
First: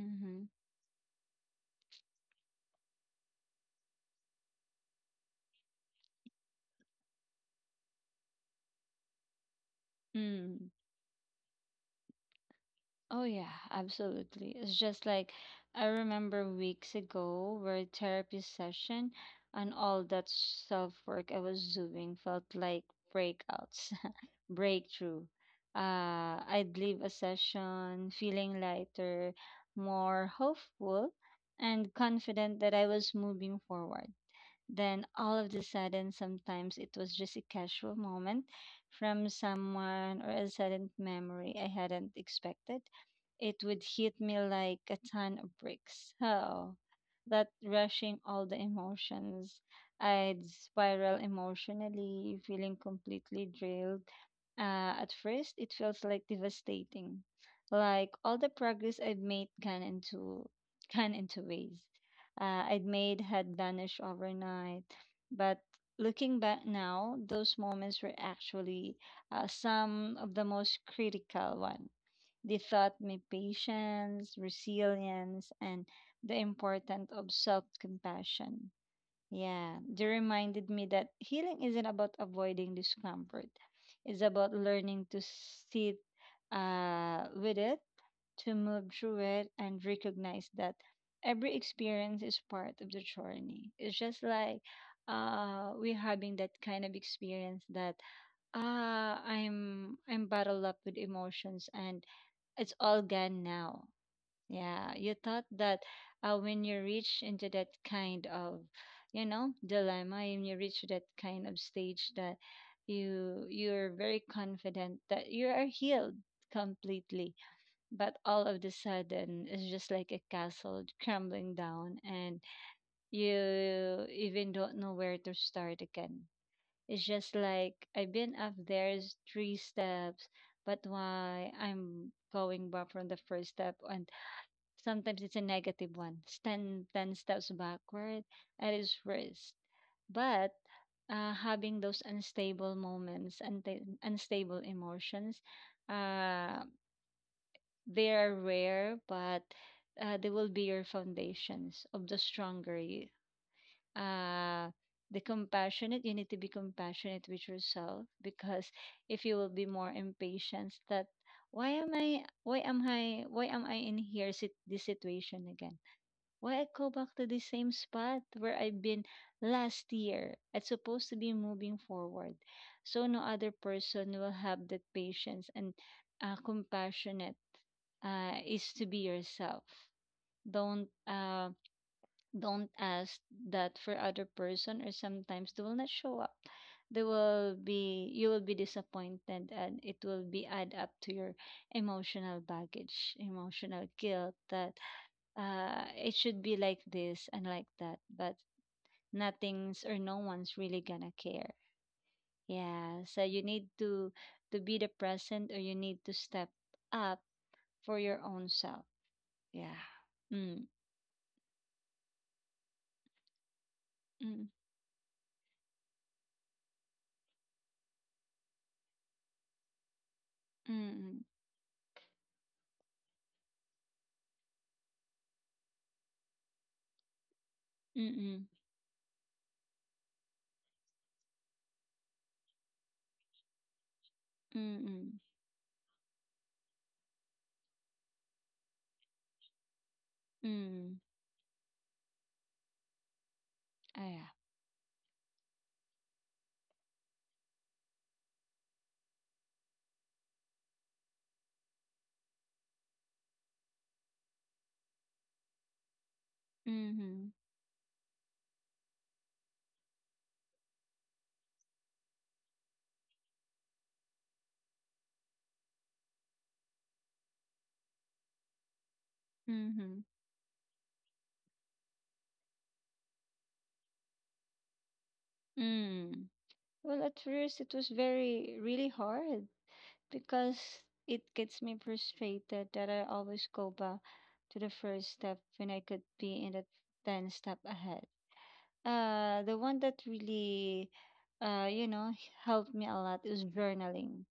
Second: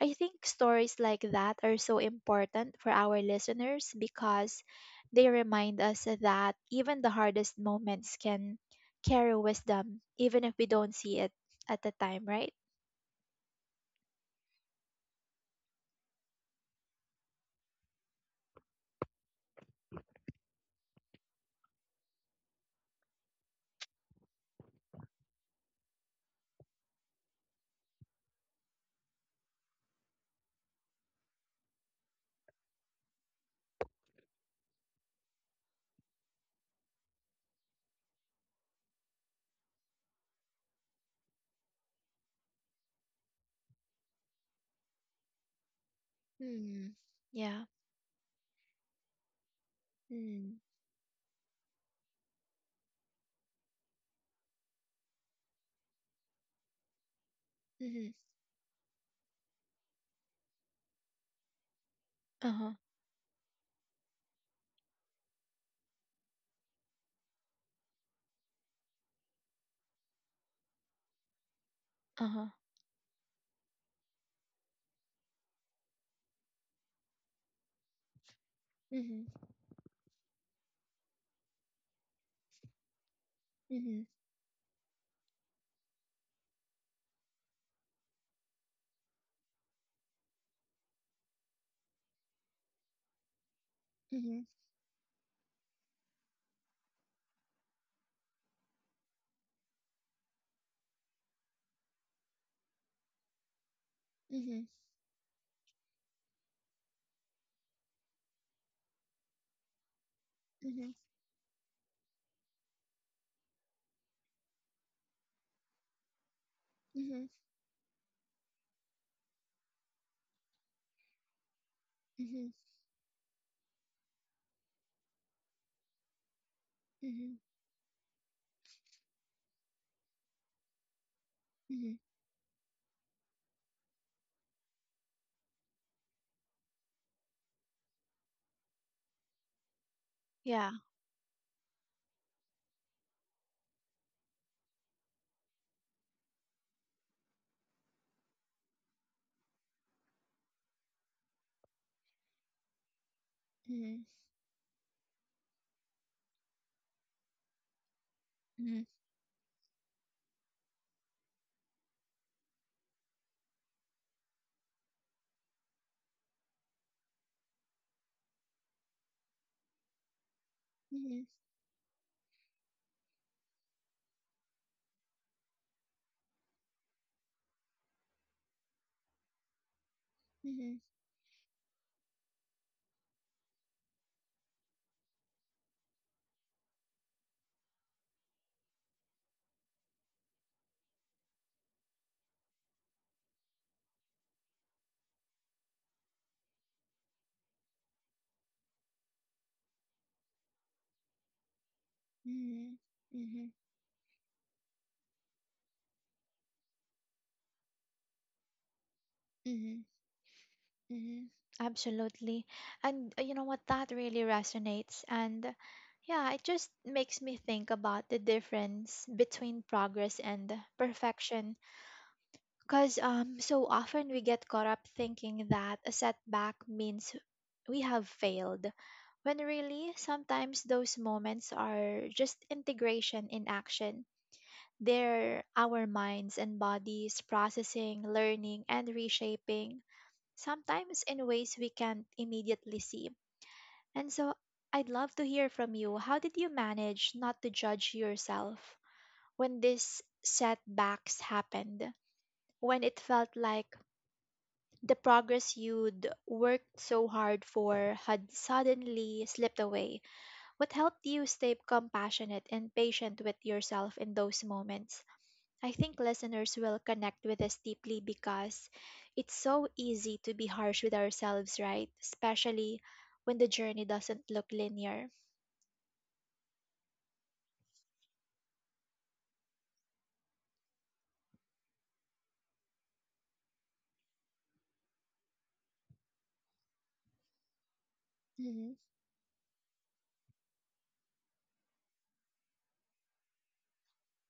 Speaker 1: I think stories like that are so important for our listeners because they remind us that even the hardest moments can carry wisdom, even if we
Speaker 2: Mm.
Speaker 1: don't see it at the time, right?
Speaker 2: Oh yeah, absolutely. It's just like I remember weeks ago where therapy session and all that self work I was doing felt like breakouts breakthrough. I'd leave a session feeling lighter, more hopeful, and confident that I was moving forward. Then, all of the sudden, sometimes it was just a casual moment from someone or a sudden memory I hadn't expected. It would hit me like a ton of bricks. Oh,
Speaker 1: Hmm.
Speaker 2: that
Speaker 1: Yeah.
Speaker 2: rushing all the emotions. I'd
Speaker 1: Hmm.
Speaker 2: spiral emotionally, feeling completely drilled. At first, it feels like devastating,
Speaker 1: Mm-hmm.
Speaker 2: like all the progress I would made gone into gone into waste.
Speaker 1: Uh-huh.
Speaker 2: I'd made had vanished overnight, but looking back now, those moments were actually some of the most critical ones.
Speaker 1: Uh-huh.
Speaker 2: They taught me patience, resilience, and the importance of self compassion.
Speaker 1: Mm-hmm.
Speaker 2: Yeah, they reminded me that healing isn't about avoiding discomfort.
Speaker 1: Mm-hmm.
Speaker 2: It's about learning to sit with it, to move through it, and recognize that every experience is part of the journey. It's just
Speaker 1: Mm-hmm.
Speaker 2: like we're having that kind of experience that ah, I'm bottled up with emotions and it's all gone now.
Speaker 1: Mm-hmm.
Speaker 2: Yeah, you thought that when you reach into that kind of, you know, dilemma, and you reach
Speaker 1: Mm-hmm.
Speaker 2: that kind of stage that you're very confident that you are healed
Speaker 1: Mm-hmm.
Speaker 2: completely, but all of the sudden it's just like a castle crumbling down, and
Speaker 1: Mm-hmm.
Speaker 2: you even don't know where to start again. It's just
Speaker 1: Mm-hmm.
Speaker 2: like I've been up there is three steps, but why
Speaker 1: Mhm.
Speaker 2: I'm going back from the first step on. Sometimes it's a negative one. Stand 10 steps backward at its worst. But
Speaker 1: Yeah.
Speaker 2: having those unstable moments and unstable emotions, uh, they are rare, but they will be your foundations of the stronger you.
Speaker 1: Mhm.
Speaker 2: Uh, the compassionate, you need to be compassionate with yourself, because
Speaker 1: Mhm.
Speaker 2: if you will be more impatient, that, why am I in here sit this situation again? Why I go back to the same spot where I've been last year? It's supposed to
Speaker 1: Mhm.
Speaker 2: be moving forward. So no other person will have that patience and compassionate, is to be yourself.
Speaker 1: Mhm.
Speaker 2: Don't uh, don't ask that for other person, or sometimes they will not show up. They will be you will be disappointed, and it will be add up to your emotional baggage, emotional guilt that it should be like this and like that, but nothing's or no one's really gonna care.
Speaker 1: Mhm.
Speaker 2: Yeah, so you
Speaker 1: Mhm.
Speaker 2: need to be the present, or you need to step up for your own self. Yeah.
Speaker 1: Mhm.
Speaker 2: Mm.
Speaker 1: Mhm. Absolutely. And you know what? That really
Speaker 2: Mm.
Speaker 1: resonates. And yeah, it just makes me think about the difference between progress and
Speaker 2: Mm.
Speaker 1: perfection. Because so often we get caught up thinking that a setback means we have
Speaker 2: Mm. Mm.
Speaker 1: failed, when really sometimes those moments are just integration in action.
Speaker 2: Mm.
Speaker 1: They're our minds and bodies processing, learning, and reshaping,
Speaker 2: Mm.
Speaker 1: sometimes in ways we can't immediately see.
Speaker 2: Ah,
Speaker 1: And
Speaker 2: yeah.
Speaker 1: so I'd love to hear from you. How did you manage not to judge yourself when these setbacks happened? When it felt like the progress you'd worked so
Speaker 2: Mm-hmm.
Speaker 1: hard for had suddenly slipped away? What helped you stay compassionate and patient with yourself in those moments? I think listeners will connect with this deeply because it's so
Speaker 2: Mm-hmm.
Speaker 1: easy to be harsh with ourselves, right? Especially when the journey doesn't look linear.
Speaker 2: Mm. Well, at first it was very really hard because it gets me frustrated that I always go back to the first step when I could be in the 10 step ahead.
Speaker 1: Mm-hmm.
Speaker 2: The one that really, uh, you know, helped me a lot is journaling.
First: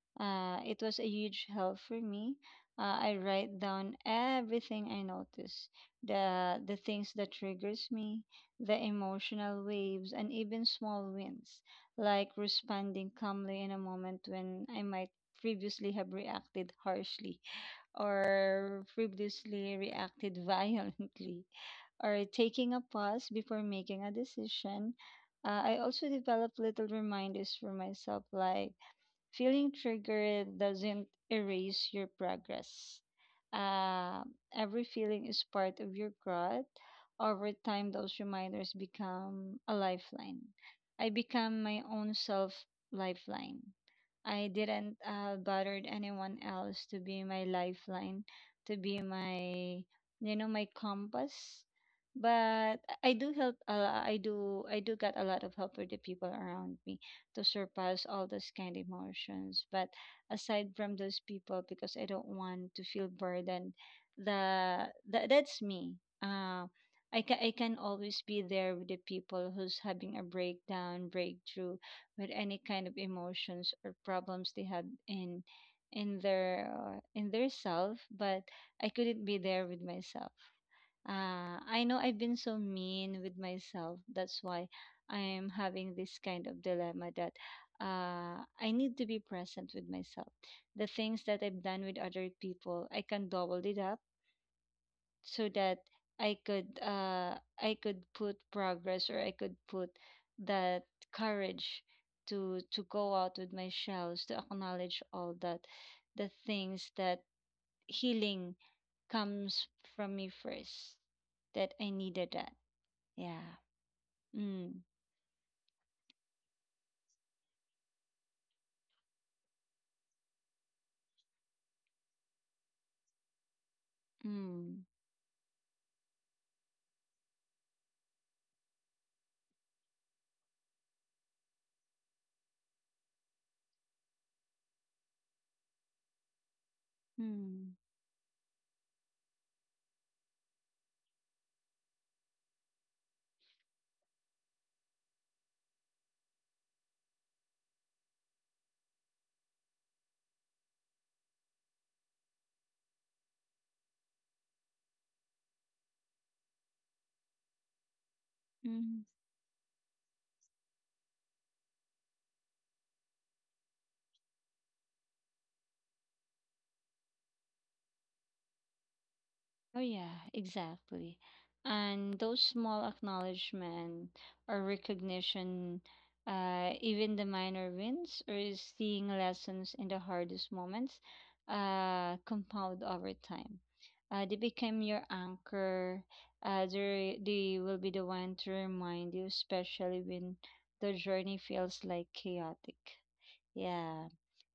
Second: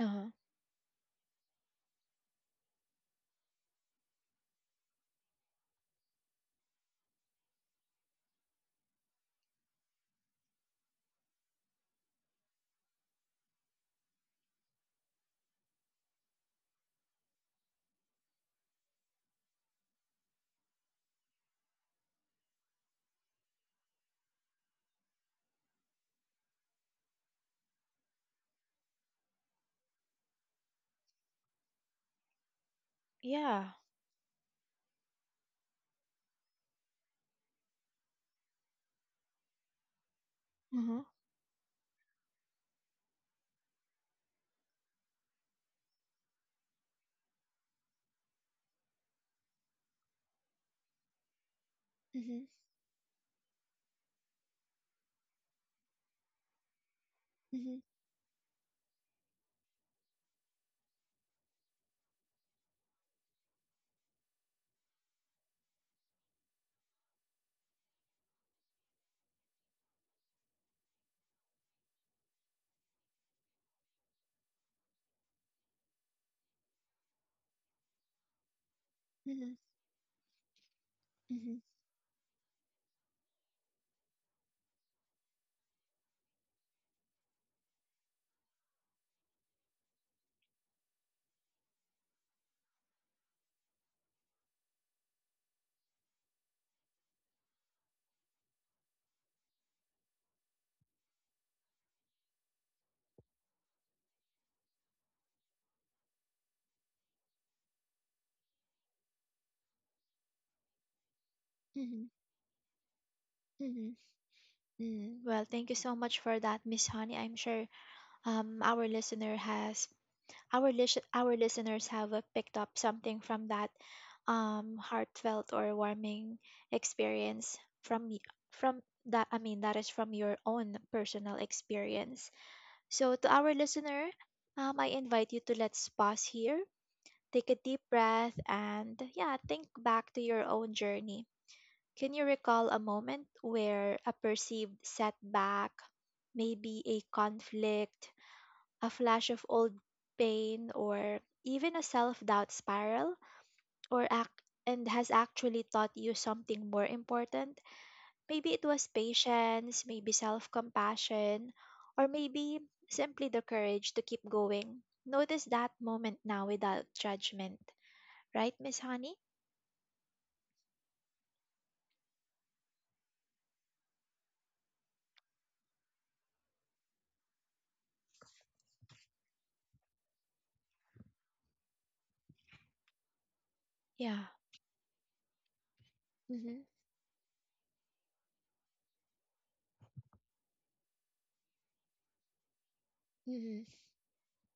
Speaker 1: Uh-huh.
Speaker 2: It was a huge help for me. I write down everything I notice, the things that triggers me, the emotional waves, and even small wins, like responding calmly in a moment when I might previously have reacted harshly or previously reacted violently, or taking a pause before making a decision. I also develop little reminders for myself like: feeling triggered doesn't erase your progress.
Speaker 1: Yeah.
Speaker 2: Uh, every feeling is part of your growth. Over time, those reminders become a lifeline.
Speaker 1: Uh-huh.
Speaker 2: I become my own self lifeline. I didn't bothered anyone else to be my lifeline, to be my, you know, my compass.
Speaker 1: Mm-hmm.
Speaker 2: But I do help. I do get a lot of help with the people around me to
Speaker 1: Mm-hmm.
Speaker 2: surpass all those kind of emotions. But aside from those people, because I don't want to feel burdened, the that's me. Uh, I can always be there with the people who's having a breakdown, breakthrough with any kind of emotions or problems they had in their self, but I couldn't be
Speaker 1: Mm-hmm.
Speaker 2: there with myself.
Speaker 1: Mm-hmm.
Speaker 2: I know I've been so mean with myself, that's why I am having this kind of dilemma, that I need to be present with myself. The things that I've done with other people I can double it up, so that I could put progress, or I could put that courage to go out with my shells, to acknowledge all that, the things that healing comes from me first, that I
Speaker 1: Mm-hmm.
Speaker 2: needed that. Yeah.
Speaker 1: Mm-hmm.
Speaker 2: Mm.
Speaker 1: Mm. Well, thank you so much for that, Miss Honey. I'm sure our listener has our lis- our listeners have picked up something from that
Speaker 2: Mm.
Speaker 1: heartfelt or warming experience from y- from that, I mean, that is from your own personal experience. So to our listener, I invite you to let's pause here, take a
Speaker 2: Mm.
Speaker 1: deep breath, and yeah, think back to your own journey. Can you recall a moment where a perceived setback, maybe a conflict, a flash of old pain, or even a self doubt spiral, or act and has actually taught you something more important? Maybe it was
Speaker 2: Mm.
Speaker 1: patience, maybe self compassion, or maybe simply the courage to keep going. Notice that moment now without judgment. Right, Miss Honey?
Speaker 2: Oh yeah, exactly. And those small acknowledgement or recognition, even the minor wins or seeing lessons in the hardest moments, compound over time.
Speaker 1: Yeah.
Speaker 2: They become your anchor.
Speaker 1: Mm-hmm.
Speaker 2: They will be the one to remind you, especially when the journey feels like chaotic.
Speaker 1: Mm-hmm.
Speaker 2: Yeah,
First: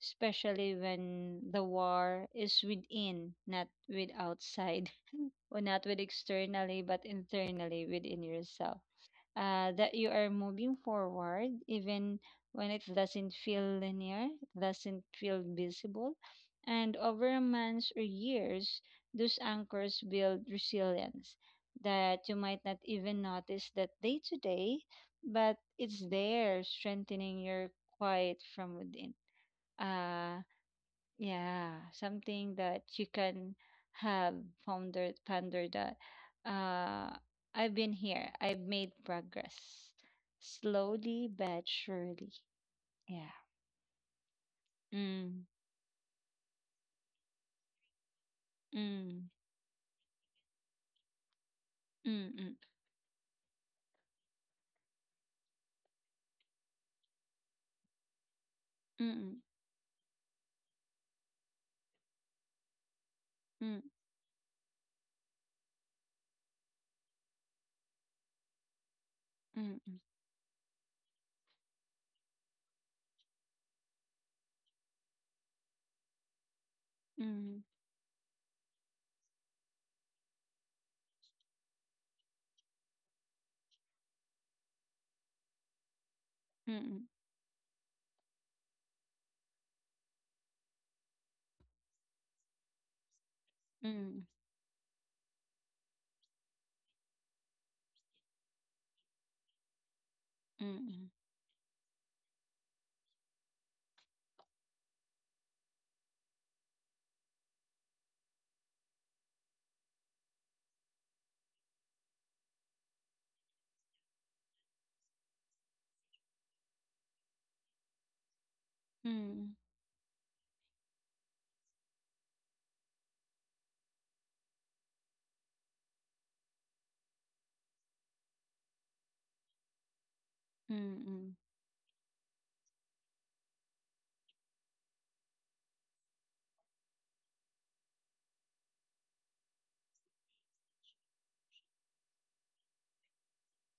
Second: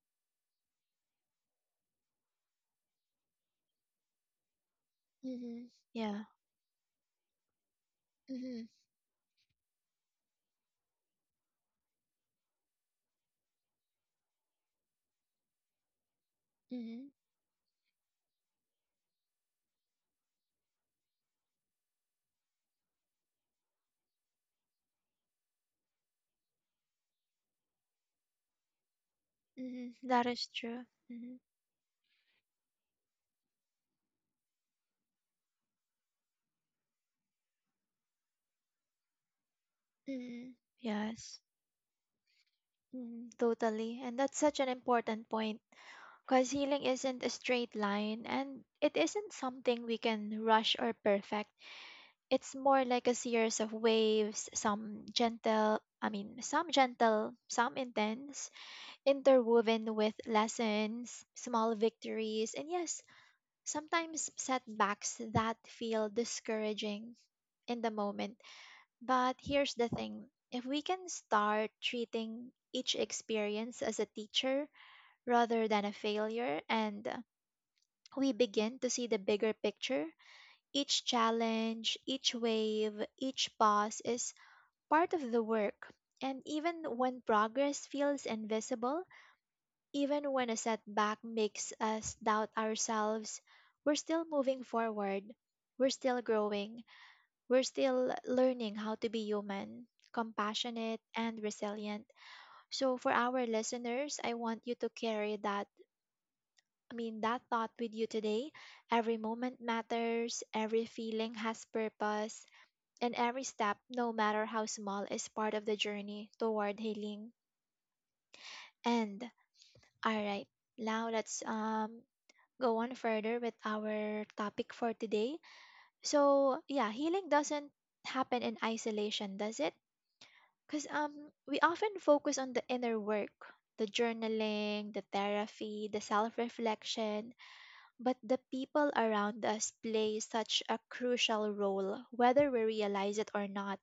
Speaker 2: especially when the war is within, not with outside or
Speaker 1: Mm-hmm.
Speaker 2: not with
Speaker 1: Yeah.
Speaker 2: externally but internally within
Speaker 1: Mm-hmm.
Speaker 2: yourself, that you are moving forward even when it doesn't feel linear, it doesn't feel visible, and
Speaker 1: Mm-hmm.
Speaker 2: over months or years those anchors build resilience that you might not even notice that day to day, but it's there strengthening your quiet from within.
Speaker 1: Mm-hmm. That
Speaker 2: uh
Speaker 1: is true. Mm-hmm.
Speaker 2: yeah, something that you can have, founder that uh I've been here. I've made progress.
Speaker 1: Mm-hmm.
Speaker 2: Slowly
Speaker 1: Yes.
Speaker 2: but surely.
Speaker 1: Mhm,
Speaker 2: Yeah.
Speaker 1: totally. And that's such an important
Speaker 2: Mm.
Speaker 1: point because healing isn't a straight line, and it
Speaker 2: Mm.
Speaker 1: isn't something we can rush or perfect. It's
Speaker 2: Mm.
Speaker 1: more like a series of waves, some gentle, I mean, some gentle, some intense,
Speaker 2: Mm. Mm.
Speaker 1: interwoven with lessons, small victories, and yes, sometimes setbacks that feel discouraging in the moment. But here's the
Speaker 2: Mm.
Speaker 1: thing: if we can start treating each experience as a teacher rather than a failure, and
Speaker 2: Mm.
Speaker 1: we begin to see the bigger picture. Each challenge, each wave, each pause is part of the work. And even
Speaker 2: Mm.
Speaker 1: when progress feels invisible, even when a setback makes us doubt ourselves, we're still
Speaker 2: Mm.
Speaker 1: moving forward. We're still growing. We're still learning how to be human,
Speaker 2: Mm.
Speaker 1: compassionate,
Speaker 2: Mm.
Speaker 1: and resilient. So, for our listeners, I want you to carry that, I mean, that thought with you today. Every moment matters, every feeling has purpose, and every step, no matter how small, is part of the journey toward healing. And,
Speaker 2: Mm.
Speaker 1: all right, now let's go on further with our topic for today. So, yeah, healing doesn't happen in isolation, does it? Because
Speaker 2: Mm.
Speaker 1: we often focus on the inner work, the journaling, the therapy, the self reflection, but the people around us play such a crucial role, whether we realize it or not.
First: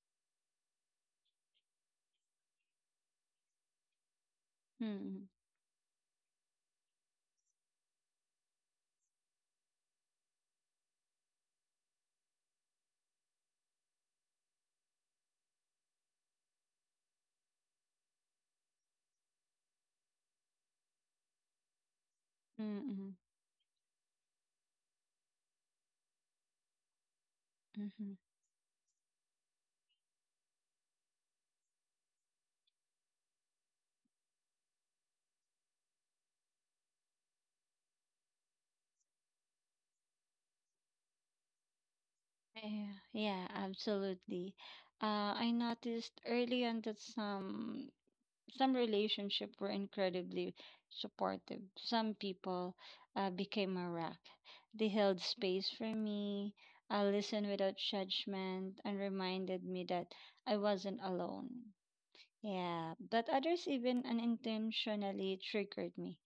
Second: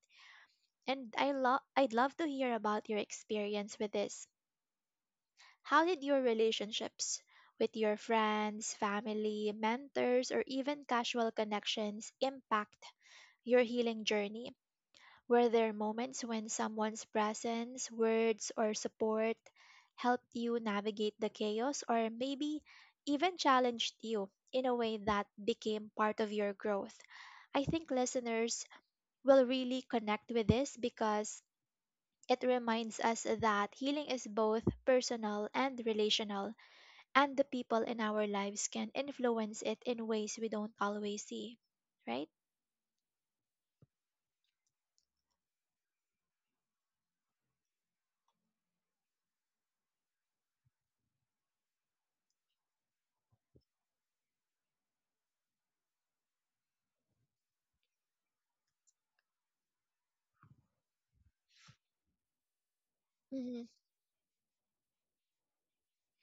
Speaker 1: And I'd love to hear about your experience with this.
Speaker 2: Mm.
Speaker 1: How did your relationships with your friends, family, mentors, or even casual connections impact your healing journey? Were there moments when someone's presence, words, or support helped you navigate the chaos, or maybe
Speaker 2: Mm.
Speaker 1: even challenged you in a way that became part of your growth? I think
Speaker 2: Mm.
Speaker 1: listeners will really connect with this because it reminds us that healing is both personal and relational, and the people in our lives can influence it in ways we don't always see, right?
Speaker 2: Yeah, yeah, absolutely. I noticed early on that some relationships were incredibly supportive. Some people became a rock. They held space for me, listened without judgment, and reminded me that I wasn't alone. Yeah, but
Speaker 1: Mm-hmm.
Speaker 2: others even unintentionally triggered me.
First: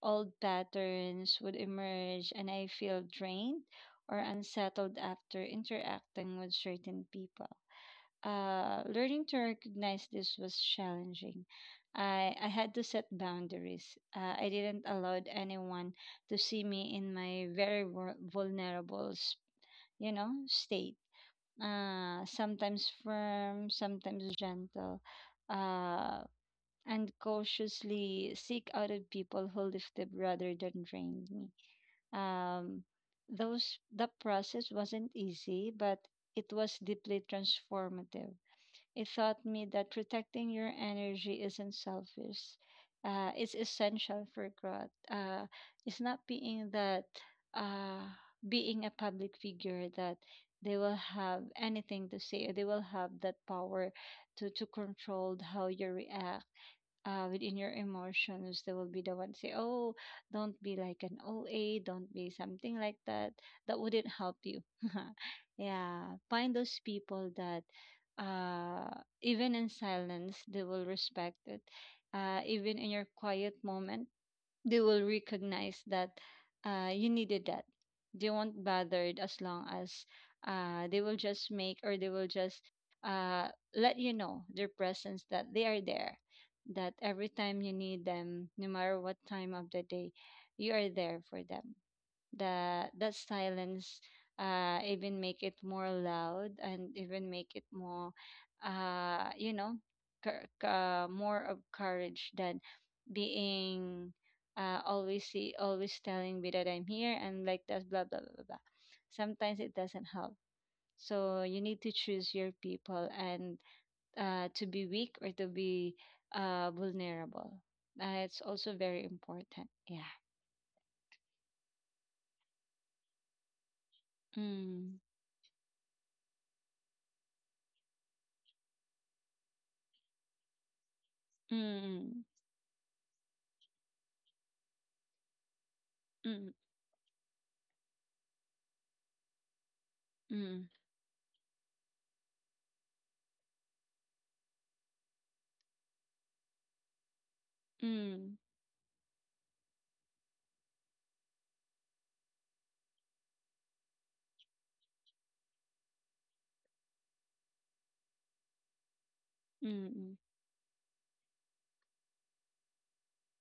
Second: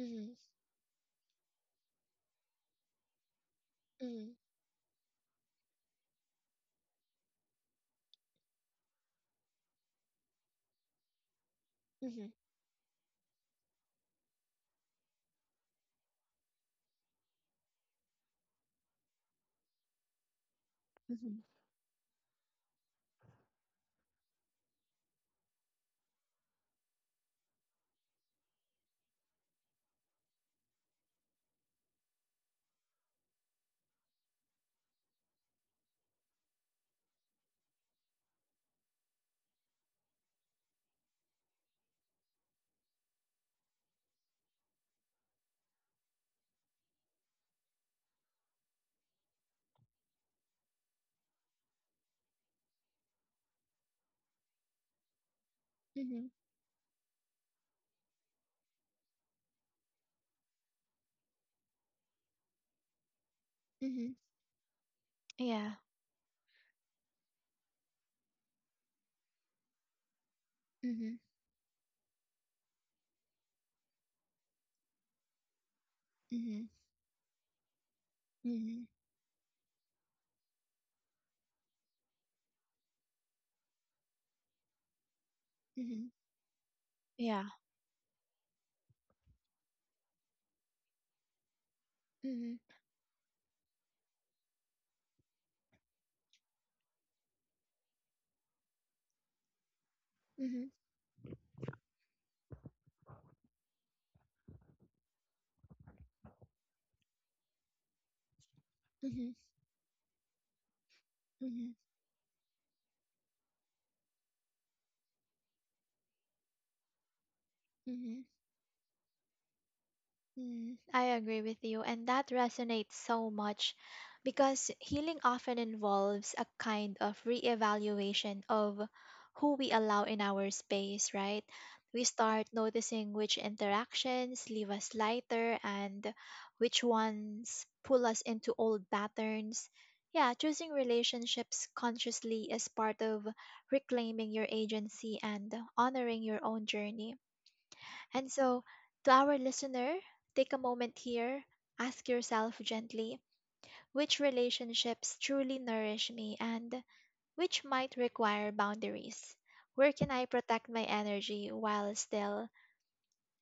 Speaker 1: Mm-hmm.
Speaker 2: Old patterns would emerge, and I feel drained or
Speaker 1: Mm-hmm.
Speaker 2: unsettled after interacting with certain people. Learning to recognize this was challenging.
Speaker 1: Mm-hmm.
Speaker 2: I had to set boundaries. I didn't allow anyone to see me in my very vulnerable, you know, state. Sometimes firm, sometimes gentle, uh, and cautiously seek out of people who lifted rather than drained me. Um, those the process wasn't easy, but it was deeply transformative. It taught me that protecting your energy isn't selfish. It's essential for growth. It's not being that uh, being a public figure that they will have anything to say. They will have that power to control how you
Speaker 1: Mm-hmm.
Speaker 2: react within your emotions. They will be the one say, "Oh, don't be like an OA, don't be something like that." That wouldn't
Speaker 1: Mm-hmm.
Speaker 2: help you.
Speaker 1: Yeah.
Speaker 2: Yeah, find those people that, uh, even in silence, they will
Speaker 1: Mhm.
Speaker 2: respect it. Even in your quiet moment, they will recognize that
Speaker 1: Mhm.
Speaker 2: you needed that. They won't
Speaker 1: Mhm.
Speaker 2: bothered as long as they will just make, or they will just uh, let you know their presence that they are
Speaker 1: Mhm.
Speaker 2: there. That every
Speaker 1: Yeah.
Speaker 2: time you need them, no matter what time of the day, you are there for them.
Speaker 1: Mhm.
Speaker 2: That silence even make it more loud and even make it more uh you know
Speaker 1: Mhm.
Speaker 2: more of courage than being always see, always telling me that I'm here and like that, blah blah blah blah blah.
Speaker 1: Mhm.
Speaker 2: Sometimes it doesn't help. So you
Speaker 1: Mhm.
Speaker 2: need to choose your people, and to be weak or to be vulnerable.
Speaker 1: Mhm.
Speaker 2: It's also very important. Yeah.
Speaker 1: Mm, I agree with you, and that resonates so much, because
Speaker 2: Mm.
Speaker 1: healing often involves a kind of reevaluation of who we allow in our space, right?
Speaker 2: Mm.
Speaker 1: We
Speaker 2: Mm.
Speaker 1: start noticing which interactions leave us lighter and
Speaker 2: Mm.
Speaker 1: which ones pull us into old patterns. Yeah,
Speaker 2: Mm,
Speaker 1: choosing relationships consciously is part of reclaiming your agency and honoring your own journey. And
Speaker 2: mm,
Speaker 1: so, to our listener, take a moment here, ask yourself gently: which relationships truly nourish me, and which might require boundaries?
Speaker 2: mm.
Speaker 1: Where can
Speaker 2: Mm.
Speaker 1: I protect my energy while still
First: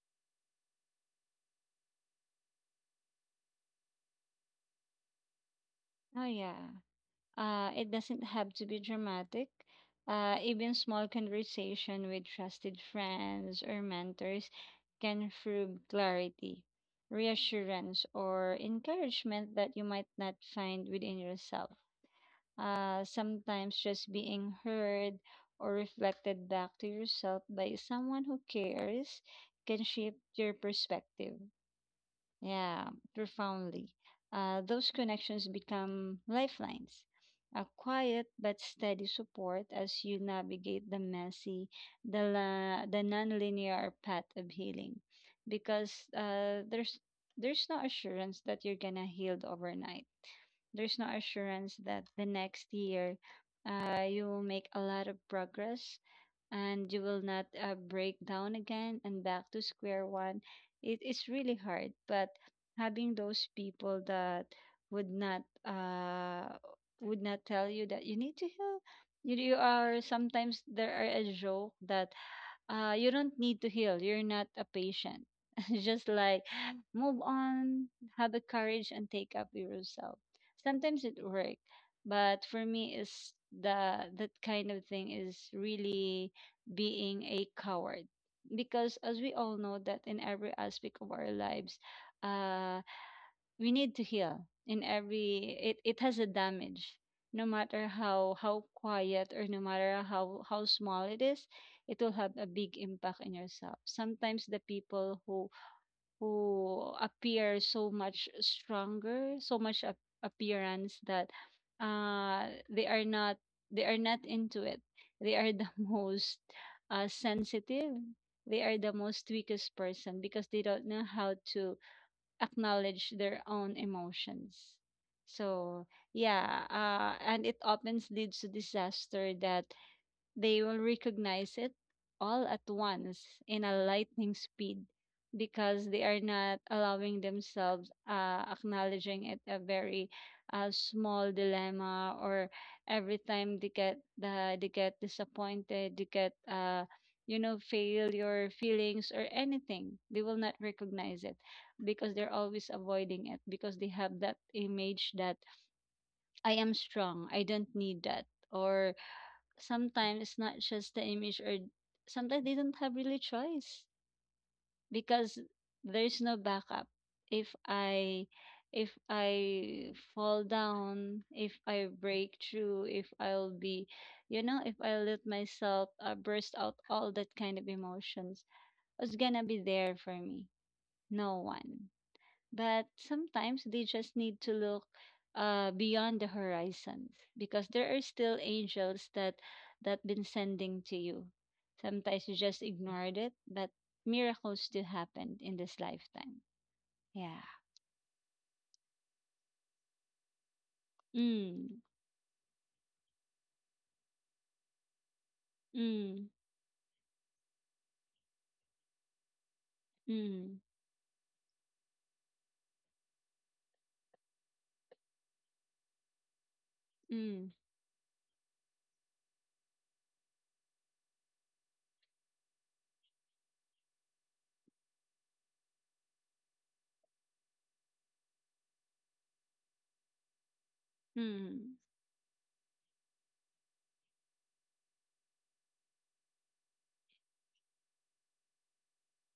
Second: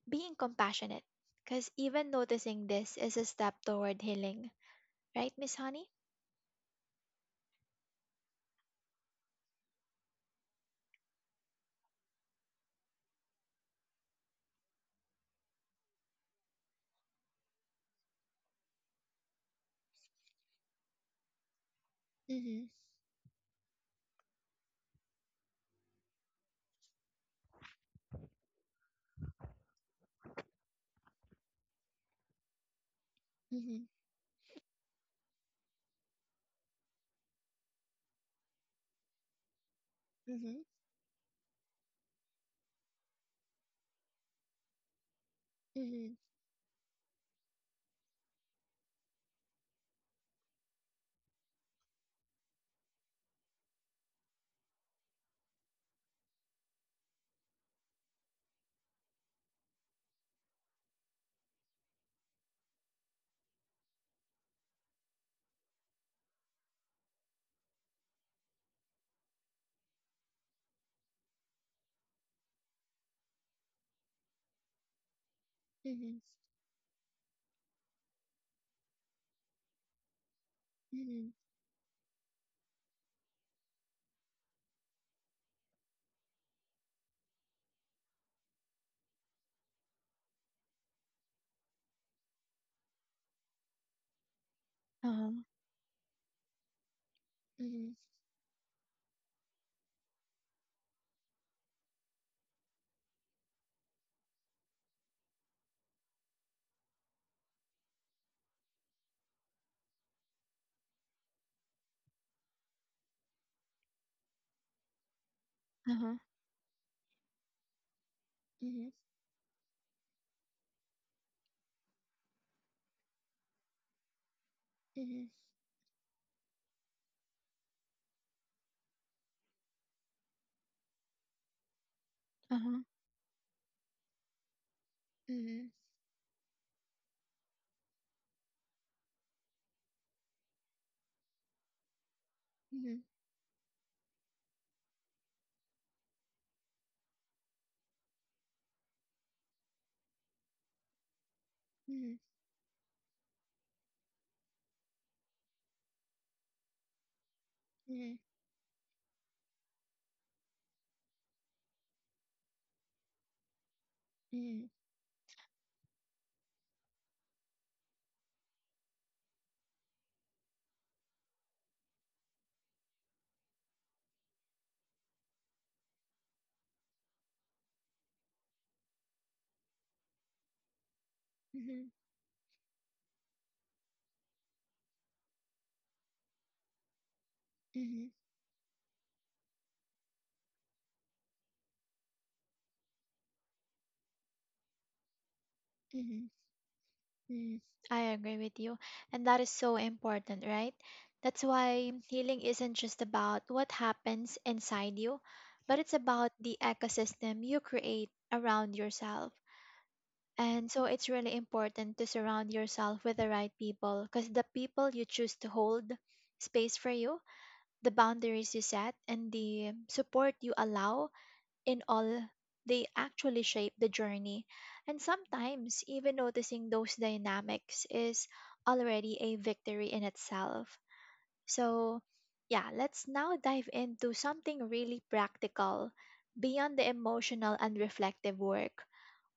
Speaker 1: being compassionate? Because even noticing this is a step toward healing, right, Miss Honey?
Speaker 2: Oh, yeah. It doesn't have to be dramatic. Even small conversation with trusted friends or mentors can prove clarity, reassurance, or encouragement that you might not find within yourself.
Speaker 1: Mm-hmm.
Speaker 2: Sometimes just being heard or reflected back to yourself by someone who cares can shift your perspective. Yeah,
Speaker 1: Mm-hmm.
Speaker 2: profoundly. Those connections become lifelines, a quiet but steady support as you
Speaker 1: Mm-hmm.
Speaker 2: navigate the messy, the nonlinear path of healing, because
Speaker 1: Mm-hmm.
Speaker 2: there's no assurance that you're gonna heal overnight. There's no assurance that the next year you will make a lot of progress and you will not break down again and back to square one. It is really hard, but having those people that would not uh would not tell you that you need to heal. You are sometimes, there are a joke that you don't need to heal. You're not a patient. Just
Speaker 1: Mm-hmm.
Speaker 2: like move on, have the courage, and take up yourself. Sometimes it
Speaker 1: Mm-hmm.
Speaker 2: works, but for me, is the that kind of thing is really being a coward, because as we all know that in every aspect of our lives, uh we need to heal in
Speaker 1: Uh-huh.
Speaker 2: every it has a damage, no matter
Speaker 1: Mm-hmm.
Speaker 2: how quiet or no matter how small it is. It will have a big impact in yourself. Sometimes the people who appear so much stronger, so much appearance that uh they are not they are not into it, they are the
Speaker 1: Uh-huh.
Speaker 2: most sensitive, they are
Speaker 1: Mm-hmm.
Speaker 2: the most weakest person because they don't know how to acknowledge their own emotions.
Speaker 1: Mm-hmm.
Speaker 2: So yeah, and it often leads to disaster that they will recognize it all at
Speaker 1: Uh-huh.
Speaker 2: once in a lightning speed
Speaker 1: Mm-hmm.
Speaker 2: because they are not allowing themselves, acknowledging it a very small dilemma or
Speaker 1: Mm-hmm.
Speaker 2: every time they get disappointed, they get, you know, failure feelings or anything, they will not recognize it
Speaker 1: Mm-hmm.
Speaker 2: because they're always avoiding it, because they have that image that I am strong. I don't need that. Or sometimes it's not just the image, or sometimes they don't have really choice,
Speaker 1: Mm-hmm.
Speaker 2: because there's no backup. If I, fall down, if I break through, if I'll be, you know, if I let myself burst out all that kind of emotions, who's gonna be there for me? No one.
Speaker 1: Mm-hmm.
Speaker 2: But sometimes they just need to look beyond the horizons, because there are
Speaker 1: hmm
Speaker 2: still angels that that been sending to you. Sometimes you just ignored it, but miracles still happened in this
Speaker 1: hmm
Speaker 2: lifetime. Yeah.
Speaker 1: mm I agree with you. And that is so important, right? That's
Speaker 2: Mm,
Speaker 1: why healing isn't just about what happens inside you, but it's
Speaker 2: mm,
Speaker 1: about the ecosystem you create around yourself.
Speaker 2: mm,
Speaker 1: And so it's really important to surround yourself with the right people, because the people you choose to hold space for you,
Speaker 2: mm,
Speaker 1: the boundaries you set, and the support you allow in all, they actually shape the journey. And sometimes, even noticing those dynamics is already a victory in itself.
Speaker 2: mm,
Speaker 1: So, yeah, let's now dive into something really practical beyond the emotional and reflective work.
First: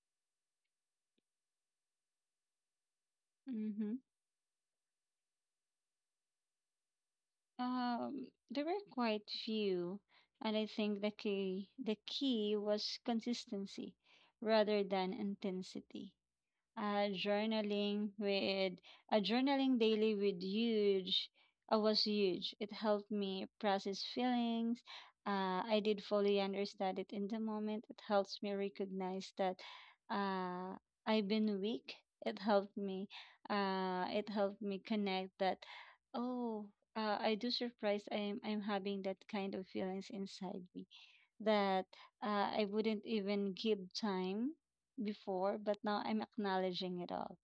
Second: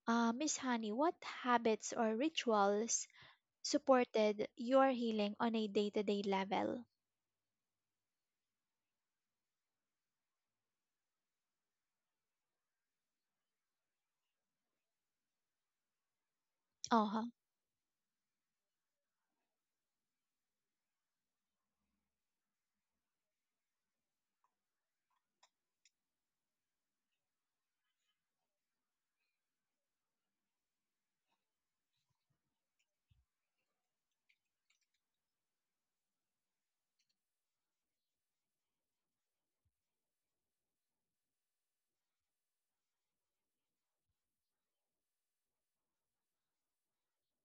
Speaker 1: Miss Honey, what habits or rituals
Speaker 2: mm-hmm.
Speaker 1: supported your healing on a day to day level?
Speaker 2: There were quite few, and I think the key was consistency rather than intensity.
Speaker 1: Uh
Speaker 2: uh,
Speaker 1: huh.
Speaker 2: journaling with Journaling daily with huge was huge. It helped me process feelings I did fully understand it in the moment. It helps me recognize that uh, I've been weak. It helped me it helped me connect that, oh, I do surprised, I'm having that kind of feelings inside me that I wouldn't even give time before, but now I'm acknowledging it all.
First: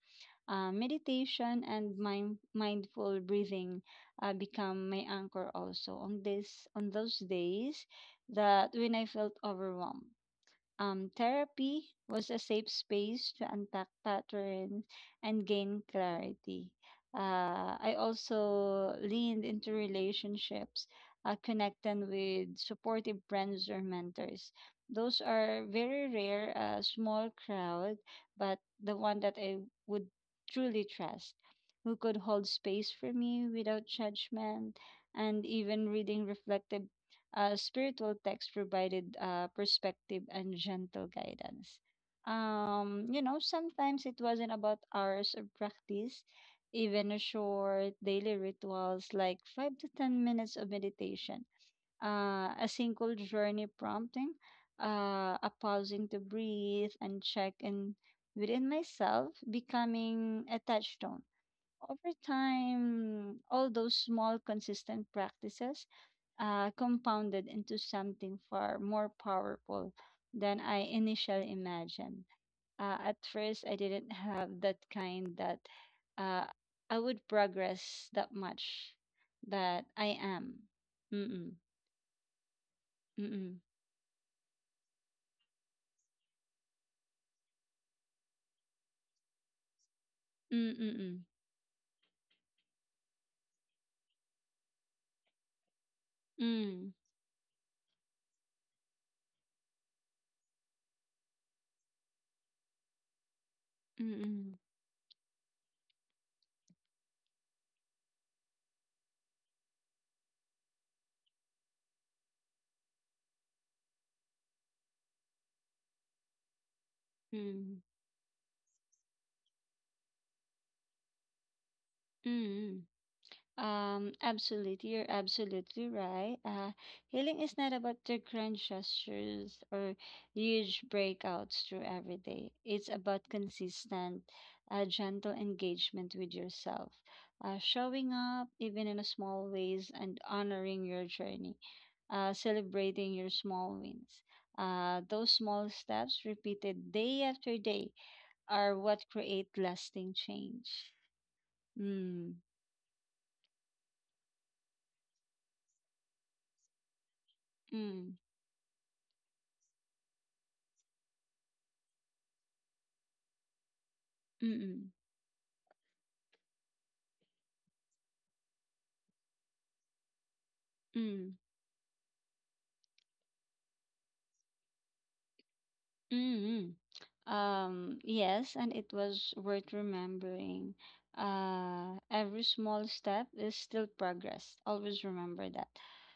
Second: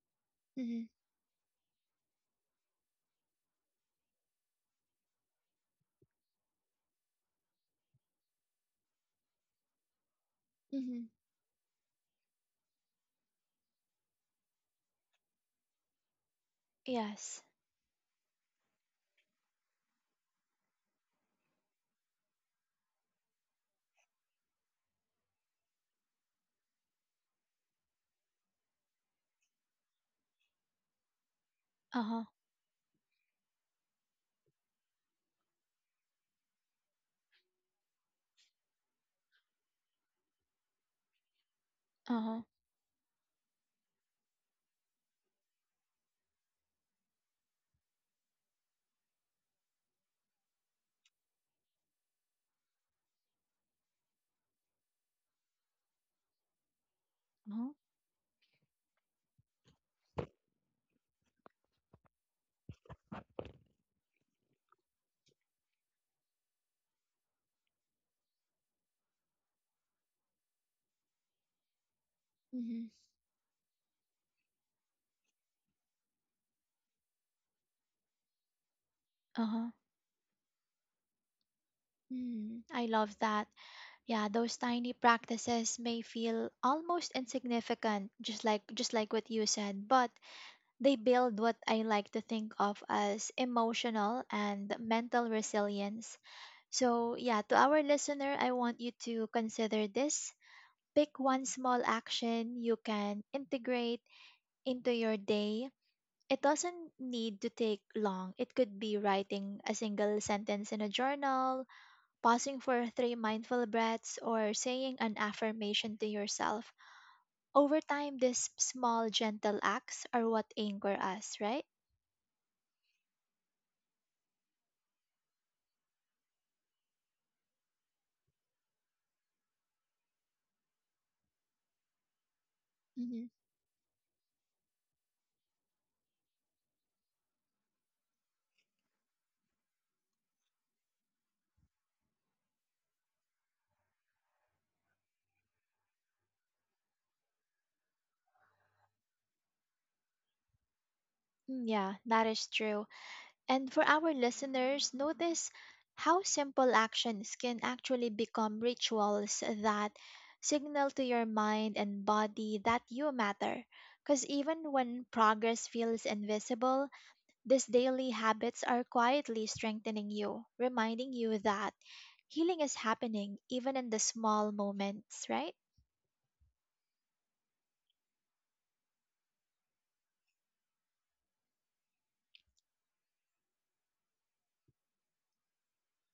Speaker 1: Mm-hmm.
Speaker 2: Meditation and mindful breathing become my anchor also on this, on those days that when I felt overwhelmed.
Speaker 1: Mm-hmm.
Speaker 2: Therapy was a safe space to unpack patterns and gain clarity.
Speaker 1: Yes.
Speaker 2: I also leaned into relationships, connecting with supportive friends or mentors. Those are very rare, a small crowd, but the one that I would truly trust, who
Speaker 1: Uh
Speaker 2: could
Speaker 1: huh.
Speaker 2: hold space for me without judgment, and even reading reflective spiritual texts provided perspective and gentle guidance.
Speaker 1: Uh huh.
Speaker 2: You know, sometimes it wasn't about hours of practice, even a short daily rituals like 5 to 10 minutes of meditation, a single journey prompting, a pausing to breathe and
Speaker 1: Uh
Speaker 2: check
Speaker 1: huh.
Speaker 2: in within myself, becoming a touchstone. Over time, all those small, consistent practices compounded into something far more powerful than I initially imagined.
Speaker 1: Mm-hmm.
Speaker 2: At first, I didn't have that kind that uh, I would progress that much,
Speaker 1: Uh huh.
Speaker 2: but I am. Mm-mm,
Speaker 1: Mm, I love that.
Speaker 2: mm-mm,
Speaker 1: Yeah, those tiny practices may feel almost insignificant, just like what you said, but they
Speaker 2: mm-mm,
Speaker 1: build what I like to think of as emotional and mental resilience.
Speaker 2: mm-mm,
Speaker 1: So, yeah, to our listener, I want you to consider this. Pick one small action you can integrate
Speaker 2: mm-mm,
Speaker 1: into your day. It doesn't need to take long. It could be writing a single sentence in a journal, pausing for three mindful breaths, or saying an affirmation to yourself.
Speaker 2: mm-mm,
Speaker 1: Over time, these small, gentle acts are what anchor us, right?
Speaker 2: mm-mm. Absolutely, you're absolutely right. Healing is not about the grand gestures or huge breakouts through every day. It's
Speaker 1: hmm
Speaker 2: about consistent, gentle engagement with yourself, showing up even in a small ways and honoring your journey, celebrating your small wins. Those small steps repeated day after day are what create lasting change.
Speaker 1: yeah, that
Speaker 2: Mm,
Speaker 1: is true. And for our listeners, notice how simple actions can actually
Speaker 2: mm,
Speaker 1: become rituals that signal to your mind and body that you matter. Because
Speaker 2: mm,
Speaker 1: even
Speaker 2: mm.
Speaker 1: when progress feels invisible, these daily habits are quietly strengthening you, reminding
Speaker 2: Mm.
Speaker 1: you that healing is happening even in the small moments, right?
Speaker 2: Mm-hmm. Yes, and it was worth remembering. Every small step is still progress. Always remember that.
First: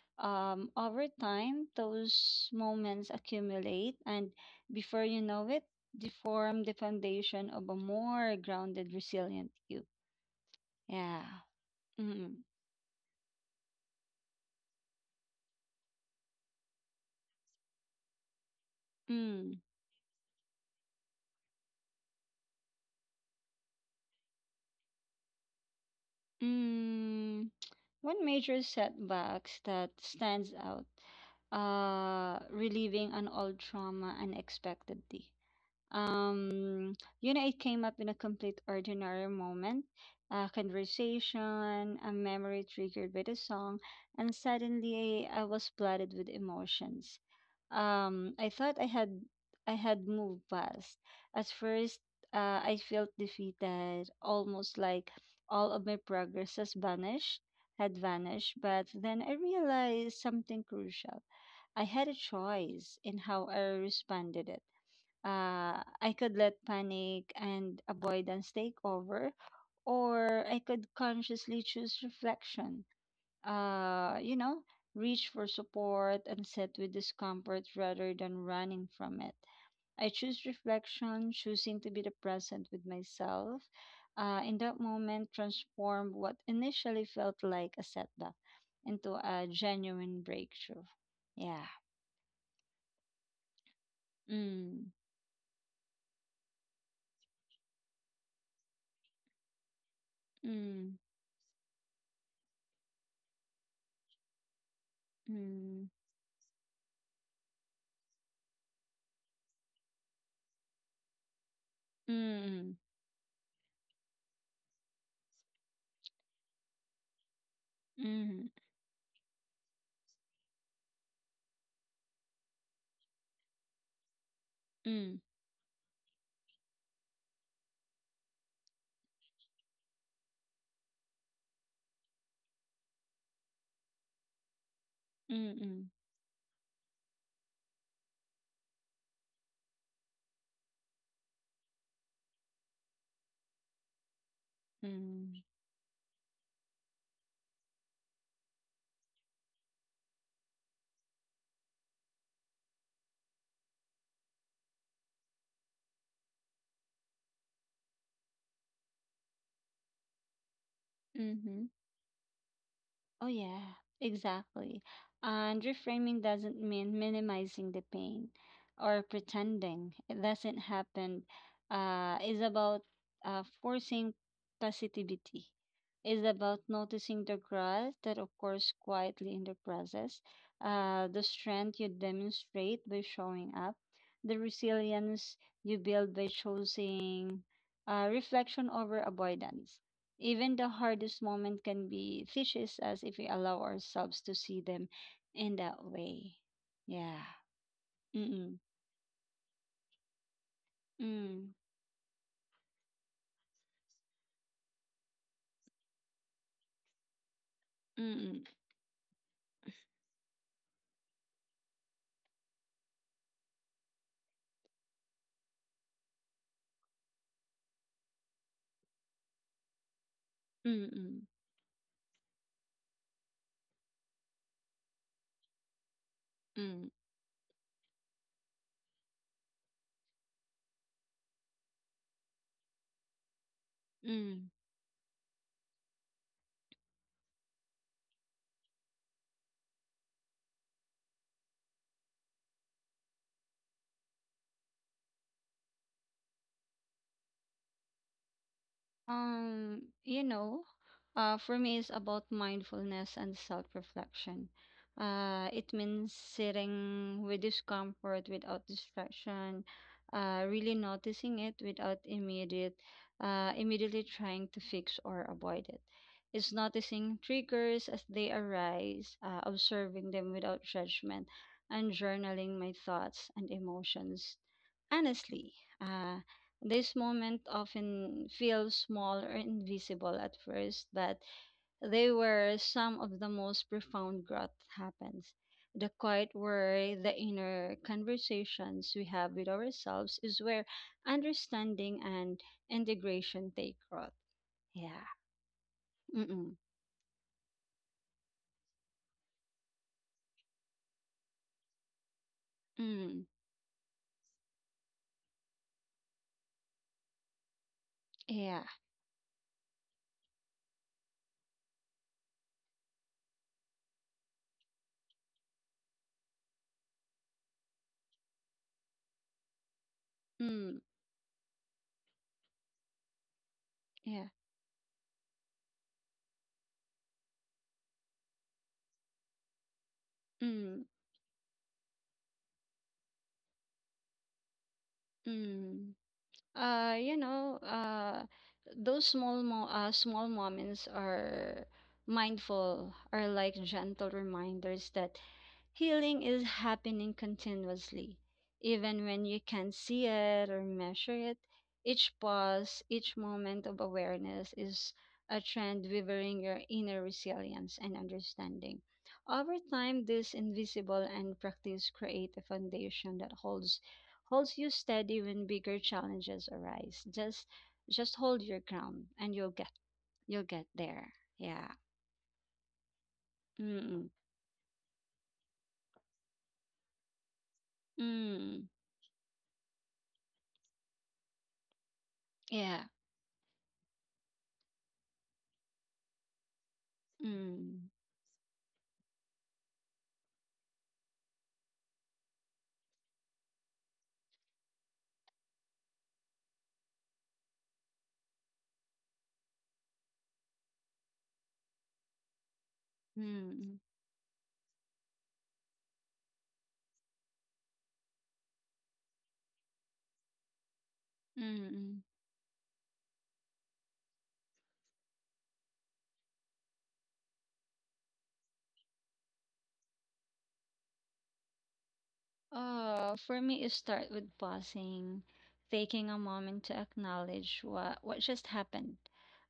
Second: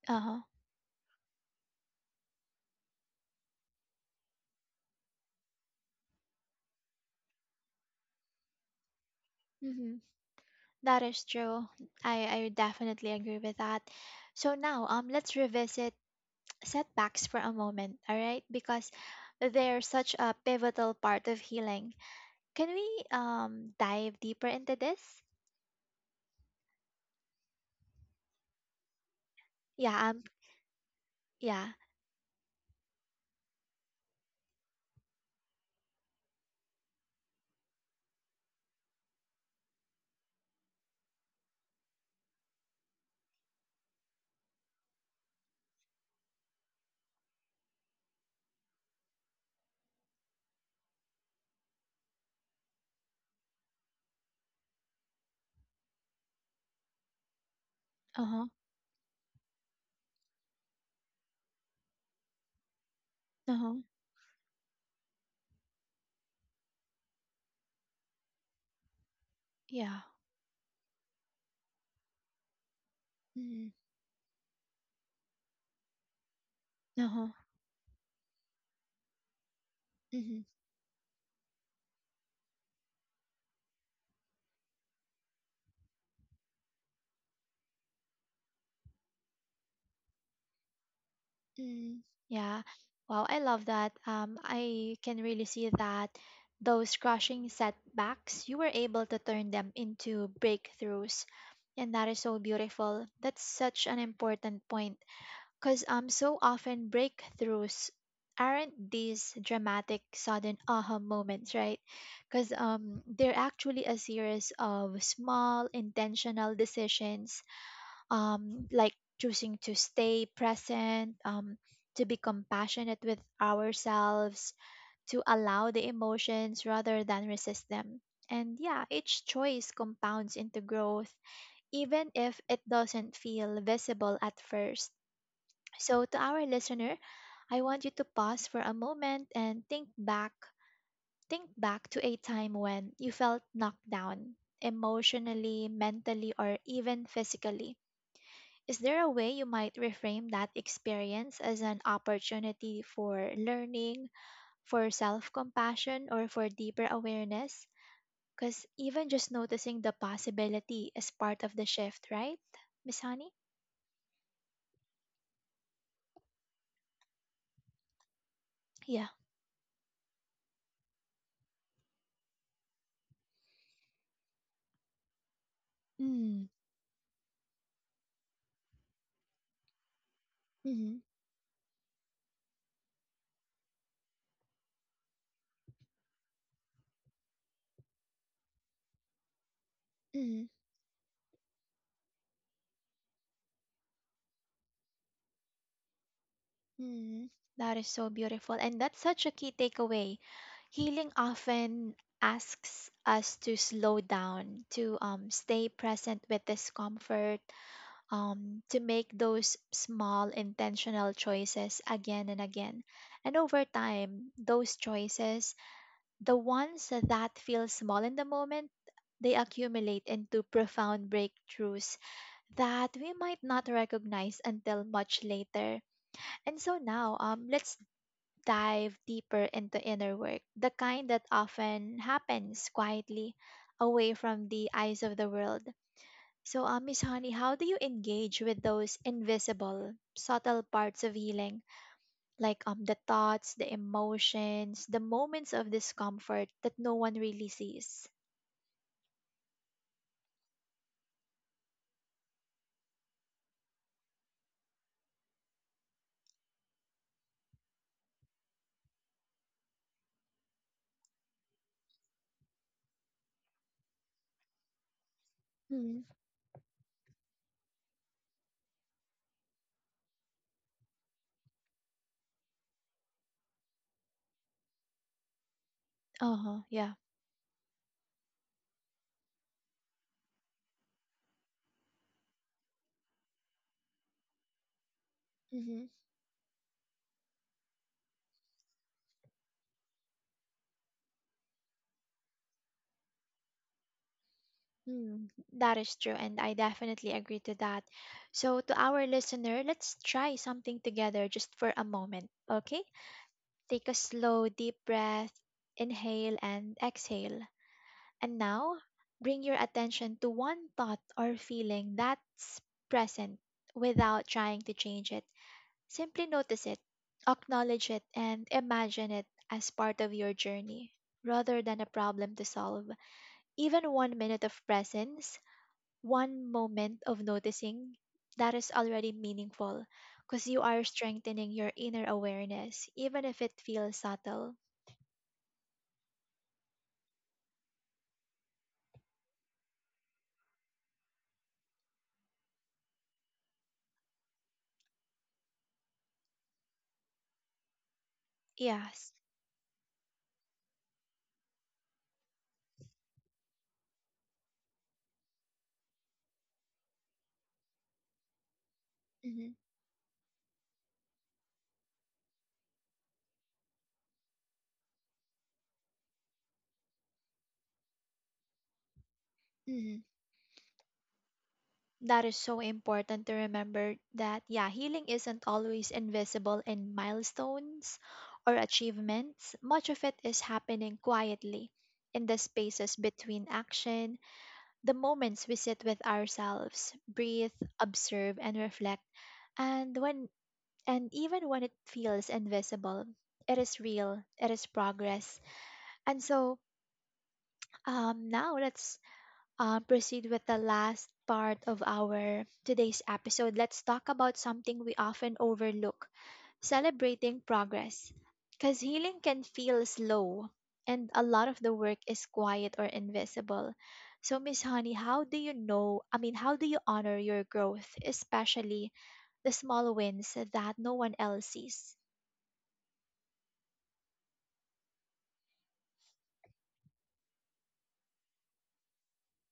Speaker 1: Uh huh.
Speaker 2: Over time, those moments accumulate, and before you know it, they form the foundation of a more grounded, resilient you.
Speaker 1: Mm-hmm. That is
Speaker 2: Yeah.
Speaker 1: true. I,
Speaker 2: Mm-hmm.
Speaker 1: I definitely agree with that. So now, let's revisit setbacks for a moment, all right? Because
Speaker 2: Mm-hmm.
Speaker 1: they're such a pivotal part of healing. Can we dive deeper into this?
Speaker 2: Mm. One major setbacks that
Speaker 1: Yeah.
Speaker 2: stands out,
Speaker 1: Yeah.
Speaker 2: relieving an old trauma unexpectedly. Um, you know, it came up in a complete ordinary moment, a conversation, a memory triggered by the song, and suddenly I was flooded with emotions. I thought I had moved past. At first, I felt defeated, almost like all of my progress had
Speaker 1: Uh huh.
Speaker 2: vanished. But then I realized something crucial. I had a choice in how
Speaker 1: Uh
Speaker 2: I
Speaker 1: huh.
Speaker 2: responded it. I could let panic and avoidance take over,
Speaker 1: Yeah.
Speaker 2: or I could consciously choose reflection.
Speaker 1: Mm-hmm.
Speaker 2: You know, reach for support and sit with
Speaker 1: Uh
Speaker 2: discomfort rather than running from it. I
Speaker 1: huh.
Speaker 2: choose reflection, choosing to be the present with myself. In that moment, transform what initially felt like a setback into a genuine breakthrough. Yeah.
Speaker 1: Mm, yeah. Wow, I love that.
Speaker 2: Mm,
Speaker 1: I can really see that those crushing setbacks, you were able to turn them into
Speaker 2: mm,
Speaker 1: breakthroughs. And that is so beautiful. That's such an important point. Because
Speaker 2: mm,
Speaker 1: so often breakthroughs aren't these dramatic, sudden aha moments, right?
Speaker 2: mm,
Speaker 1: Because
Speaker 2: mm.
Speaker 1: they're actually a series of small, intentional decisions,
Speaker 2: Mm.
Speaker 1: like choosing to stay present, to be compassionate with ourselves,
Speaker 2: Mm,
Speaker 1: to allow the emotions rather than resist them. And yeah, each choice compounds into growth, even if it doesn't feel visible at first.
Speaker 2: mm, mm,
Speaker 1: So, to our listener, I want you to pause for a moment and think back. Think back to a time when you felt knocked down,
Speaker 2: mm,
Speaker 1: emotionally, mentally, or even physically. Is there a way you might reframe that experience as an opportunity for learning, for self compassion, or for deeper awareness? Because even just noticing the possibility is part of
Speaker 2: mm-hmm.
Speaker 1: the shift, right, Miss
Speaker 2: Oh,
Speaker 1: Honey?
Speaker 2: yeah, exactly. And reframing doesn't mean minimizing the pain or
Speaker 1: Yeah.
Speaker 2: pretending it doesn't happen. Is about forcing positivity. Is
Speaker 1: Mm.
Speaker 2: about noticing the growth that occurs quietly in the process,
Speaker 1: Mm.
Speaker 2: the strength you demonstrate by showing up, the resilience you build by choosing reflection over avoidance.
Speaker 1: Mm.
Speaker 2: Even the hardest moment can be teaches us if we allow ourselves to see them in that way. Yeah.
Speaker 1: Mm. That is so beautiful.
Speaker 2: Mm-mm.
Speaker 1: And that's such a key takeaway. Healing
Speaker 2: Mm.
Speaker 1: often asks us to slow down, to stay present with discomfort,
Speaker 2: Mm-mm.
Speaker 1: to make those small intentional choices again and again. And over time, those choices, the ones that feel small in the moment, they accumulate into profound
Speaker 2: Mm-mm.
Speaker 1: breakthroughs that we might not recognize until much later. And so
Speaker 2: Mm.
Speaker 1: now, let's dive deeper into inner work, the kind that often happens quietly away from
Speaker 2: Mm.
Speaker 1: the eyes of the world. So, Miss Honey, how do you engage with those invisible, subtle parts of healing, like the thoughts, the emotions, the moments of discomfort that no one really sees?
Speaker 2: You know, for me, it's about mindfulness and self-reflection. It means sitting with discomfort without distraction, really noticing it without immediately trying to fix or avoid it.
Speaker 1: Mm.
Speaker 2: It's noticing triggers as they arise, observing them without judgment, and journaling my thoughts and emotions honestly. uh,
Speaker 1: Uh huh. Yeah.
Speaker 2: this moment often feels small or invisible at first, but they were some of the most profound growth happens.
Speaker 1: Mm-hmm.
Speaker 2: The quiet where the inner conversations we have with ourselves is where understanding and integration take root. Yeah.
Speaker 1: Mm, that is true, and I
Speaker 2: Mm-mm.
Speaker 1: definitely agree to that. So, to our listener, let's try something together just for a moment, okay?
Speaker 2: Mm.
Speaker 1: Take a slow, deep breath, inhale and exhale. And
Speaker 2: Yeah.
Speaker 1: now, bring your attention to one thought or feeling that's present without trying to change it. Simply notice it, acknowledge it, and imagine it as part of your
Speaker 2: Mm.
Speaker 1: journey rather than a problem to solve. Even one
Speaker 2: Yeah.
Speaker 1: minute of presence, one moment of noticing, that is already meaningful because you are
Speaker 2: Mm.
Speaker 1: strengthening your inner awareness, even if it feels subtle.
Speaker 2: Mm. You know, those small mo small moments are mindful, are like gentle reminders that healing is happening continuously. Even
Speaker 1: Yes.
Speaker 2: when you can't see it or measure it, each pause, each moment of awareness is a trend weaving your inner resilience and understanding. Over time, this invisible and practice create a foundation that holds you steady when bigger challenges arise. Just hold your ground and
Speaker 1: Mhm.
Speaker 2: you'll get there. Yeah.
Speaker 1: That is so important to remember,
Speaker 2: Mm.
Speaker 1: that, yeah, healing isn't always invisible in milestones or
Speaker 2: Mm.
Speaker 1: achievements. Much of it is happening quietly in the
Speaker 2: Yeah.
Speaker 1: spaces between action, the moments we sit with ourselves, breathe,
Speaker 2: Mm.
Speaker 1: observe, and reflect. And when and even when it feels invisible, it is real, it is progress. And so now let's proceed with the last part of our today's episode.
Speaker 2: Mm.
Speaker 1: Let's talk about something we often overlook: celebrating progress. Because healing can feel slow, and a lot of the work
Speaker 2: Mm.
Speaker 1: is quiet or invisible. So, Miss Honey, how do you know? I mean, how do you honor your growth, especially the small wins that no one else sees?
Speaker 2: Oh, for me, it start with pausing, taking a moment to acknowledge what just happened.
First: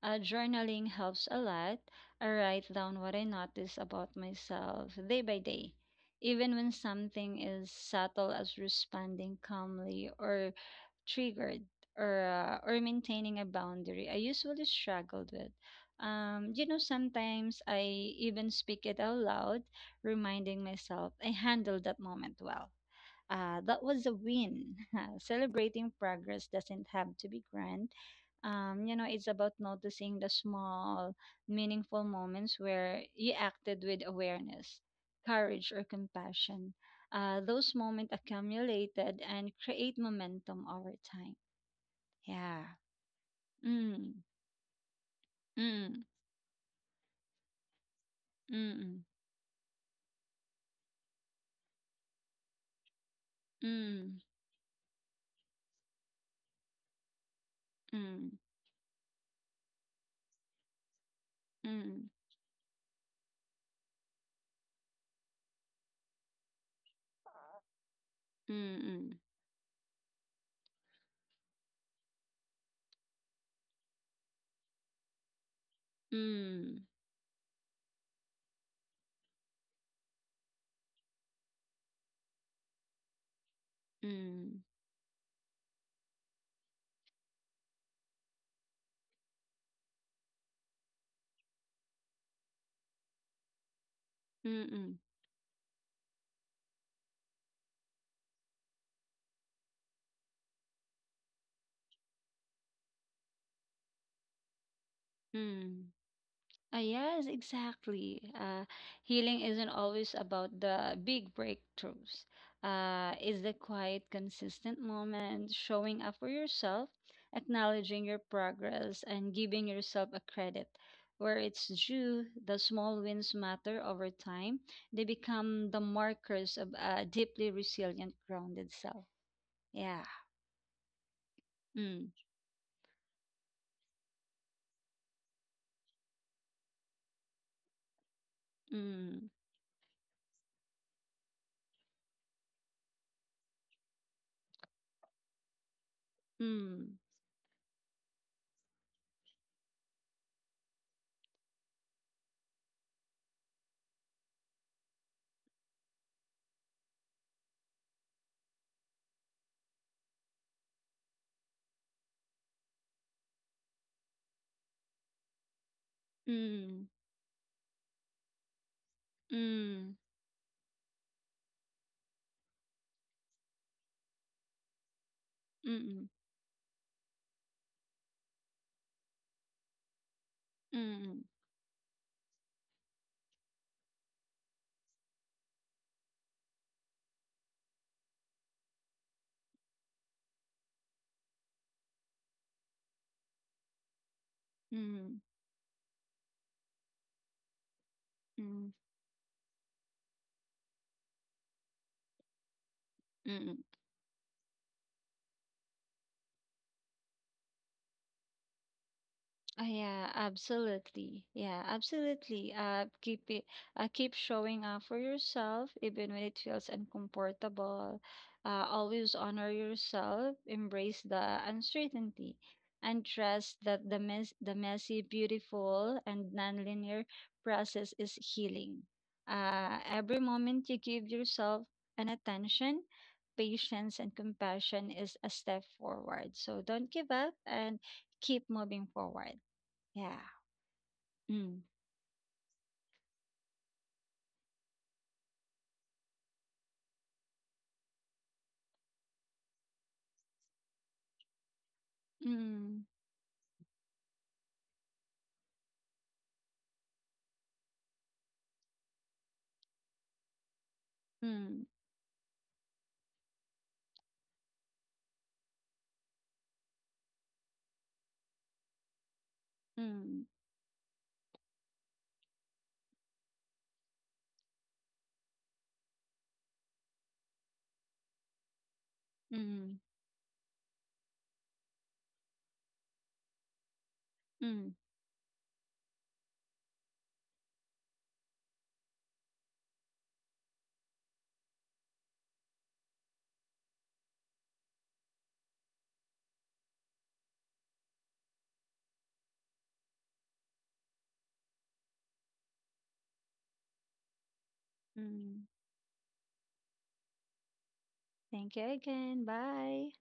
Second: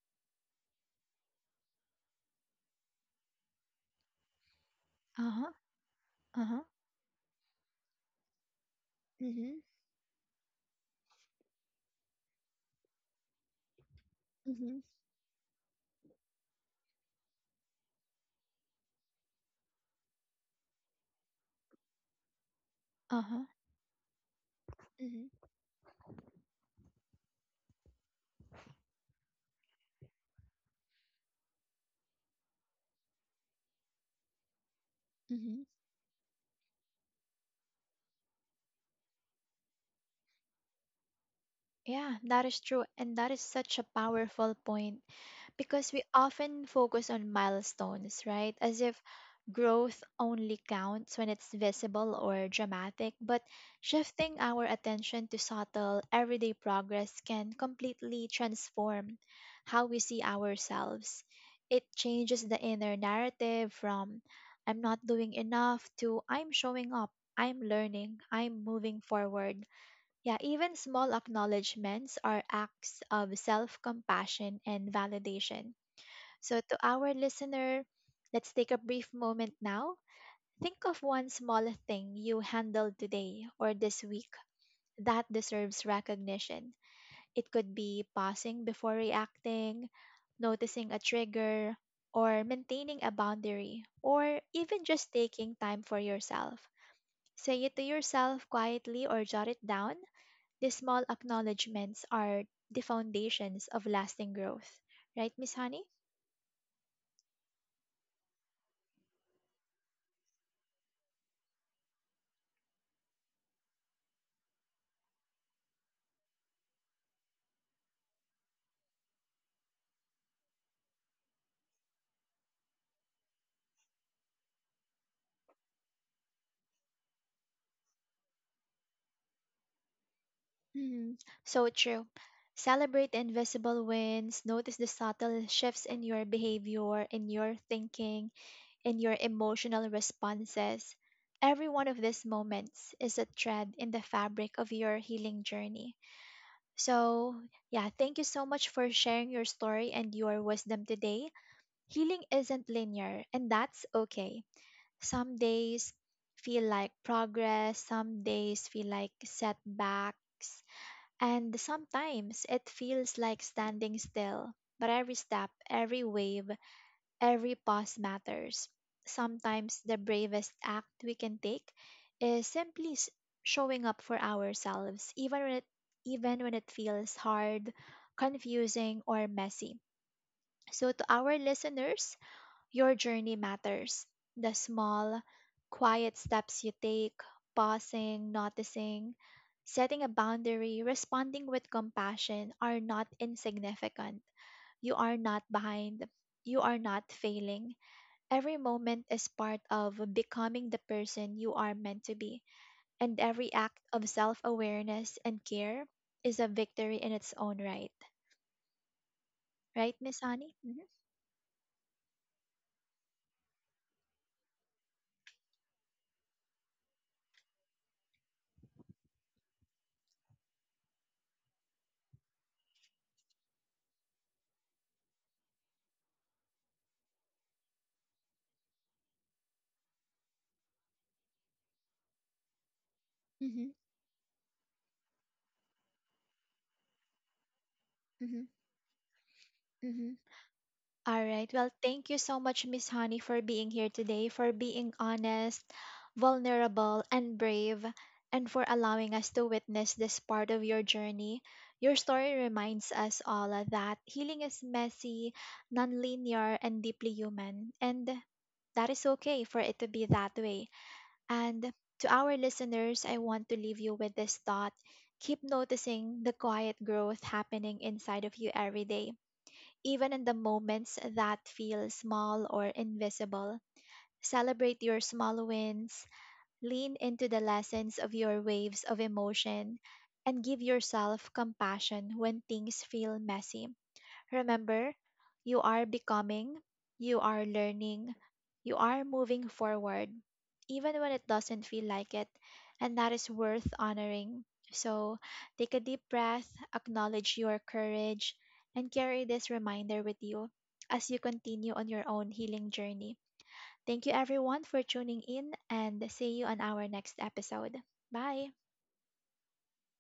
Speaker 2: Journaling helps a lot. I write down what I notice about myself day
Speaker 1: Uh
Speaker 2: by
Speaker 1: huh.
Speaker 2: day,
Speaker 1: Uh
Speaker 2: even
Speaker 1: huh.
Speaker 2: when something is subtle as responding
Speaker 1: Mhm.
Speaker 2: calmly or triggered, or maintaining a boundary I usually
Speaker 1: Mhm.
Speaker 2: struggled with. You know, sometimes I even speak it out loud, reminding myself I handled that moment well.
Speaker 1: Uh huh.
Speaker 2: That was a win.
Speaker 1: Mhm.
Speaker 2: Celebrating progress doesn't have to be grand. You know, it's about noticing the small, meaningful moments where you acted with awareness,
Speaker 1: Mhm.
Speaker 2: courage, or compassion. Those moments accumulated and create momentum over time.
Speaker 1: Yeah, that is
Speaker 2: Yeah.
Speaker 1: true, and that is such a
Speaker 2: Mm,
Speaker 1: powerful point, because we
Speaker 2: mm,
Speaker 1: often focus on milestones, right? As if
Speaker 2: mm,
Speaker 1: growth only counts when it's visible or dramatic. But
Speaker 2: mm,
Speaker 1: shifting our attention to subtle, everyday progress can completely
Speaker 2: mm,
Speaker 1: transform how we see ourselves. It
Speaker 2: mm,
Speaker 1: changes the inner narrative from "I'm not doing enough" to "I'm showing up, I'm learning, I'm
Speaker 2: mm,
Speaker 1: moving
Speaker 2: mm,
Speaker 1: forward." Yeah, even small acknowledgments are acts of self compassion and validation. So, to
Speaker 2: mm,
Speaker 1: our listener, let's take a brief moment now. Think of one small thing you handled today or this
Speaker 2: mm,
Speaker 1: week
Speaker 2: mm,
Speaker 1: that deserves recognition. It could be pausing before reacting, noticing a trigger, or maintaining a boundary, or even
Speaker 2: mm,
Speaker 1: just taking time for yourself. Say it to yourself quietly or jot it down. These small acknowledgments are the foundations of lasting growth. Right, Miss
Speaker 2: mm.
Speaker 1: Honey?
Speaker 2: Ah, yes, exactly. Healing isn't always about the big breakthroughs. It's the quiet, consistent moment, showing up for yourself, acknowledging your progress, and giving yourself a credit where it's due. The small wins matter over time. They become the markers of a deeply resilient, grounded self. Yeah.
Speaker 1: Hmm. So
Speaker 2: Mm,
Speaker 1: true. Celebrate the invisible wins, notice the subtle shifts in your behavior, in your thinking, in your
Speaker 2: mm,
Speaker 1: emotional responses. Every one of these moments is a thread in the fabric of your healing journey.
Speaker 2: mm,
Speaker 1: So, yeah, thank you so much for sharing your story and your wisdom today. Healing isn't linear, and that's okay. Some days feel like progress, some days feel like setbacks, and sometimes it feels like standing still, but every step, every wave,
Speaker 2: mm,
Speaker 1: every pause matters. Sometimes
Speaker 2: mm,
Speaker 1: the bravest act we can take is simply showing up for ourselves, even when it,
Speaker 2: mm, mm,
Speaker 1: even when it feels hard, confusing, or messy. So,
Speaker 2: mm,
Speaker 1: to
Speaker 2: mm.
Speaker 1: our listeners, your journey matters. The small, quiet steps you take, pausing, noticing, setting a boundary, responding with compassion, are not insignificant. You are
Speaker 2: Mm.
Speaker 1: not behind. You are not failing. Every
Speaker 2: Mm.
Speaker 1: moment is part of becoming the person you are meant to be. And every
Speaker 2: Mm.
Speaker 1: act of self awareness and care is a victory in its own right. Right,
Speaker 2: Yeah,
Speaker 1: Miss Honey? Mm-hmm.
Speaker 2: absolutely. Yeah, absolutely. Keep showing up for yourself, even when it feels uncomfortable. Always honor yourself, embrace the uncertainty, and trust that the messy, beautiful, and nonlinear process is healing. Every moment you give yourself an attention,
Speaker 1: Mm-hmm.
Speaker 2: patience, and compassion is a step forward. So don't give up and
Speaker 1: Mm-hmm.
Speaker 2: keep moving forward.
Speaker 1: Mm-hmm.
Speaker 2: Yeah.
Speaker 1: All right.
Speaker 2: Mm,
Speaker 1: Well, thank you so much, Miss Honey, for being here today, for being honest, vulnerable, and brave, and for allowing us to witness this part of your journey. Your story
Speaker 2: mm,
Speaker 1: reminds us all that healing is messy, nonlinear, and deeply human. And that is okay for it to be that way. And
Speaker 2: mm,
Speaker 1: to our listeners, I want to leave you with this thought. Keep noticing the quiet growth happening inside of you every day,
Speaker 2: mm,
Speaker 1: even in
Speaker 2: mm,
Speaker 1: the moments that feel small or invisible. Celebrate your small wins, lean into the lessons of your waves of emotion,
Speaker 2: mm,
Speaker 1: and give yourself compassion when things feel messy.
Speaker 2: mm.
Speaker 1: Remember, you are becoming, you are learning, you are moving forward, even when it doesn't feel like it, and that is worth honoring. So take a deep breath, acknowledge your courage, and carry this reminder with you as you continue on your own healing journey. Thank you everyone for tuning
Speaker 2: Mm.
Speaker 1: in, and see you on our next episode. Bye.
Speaker 2: Thank you again. Bye.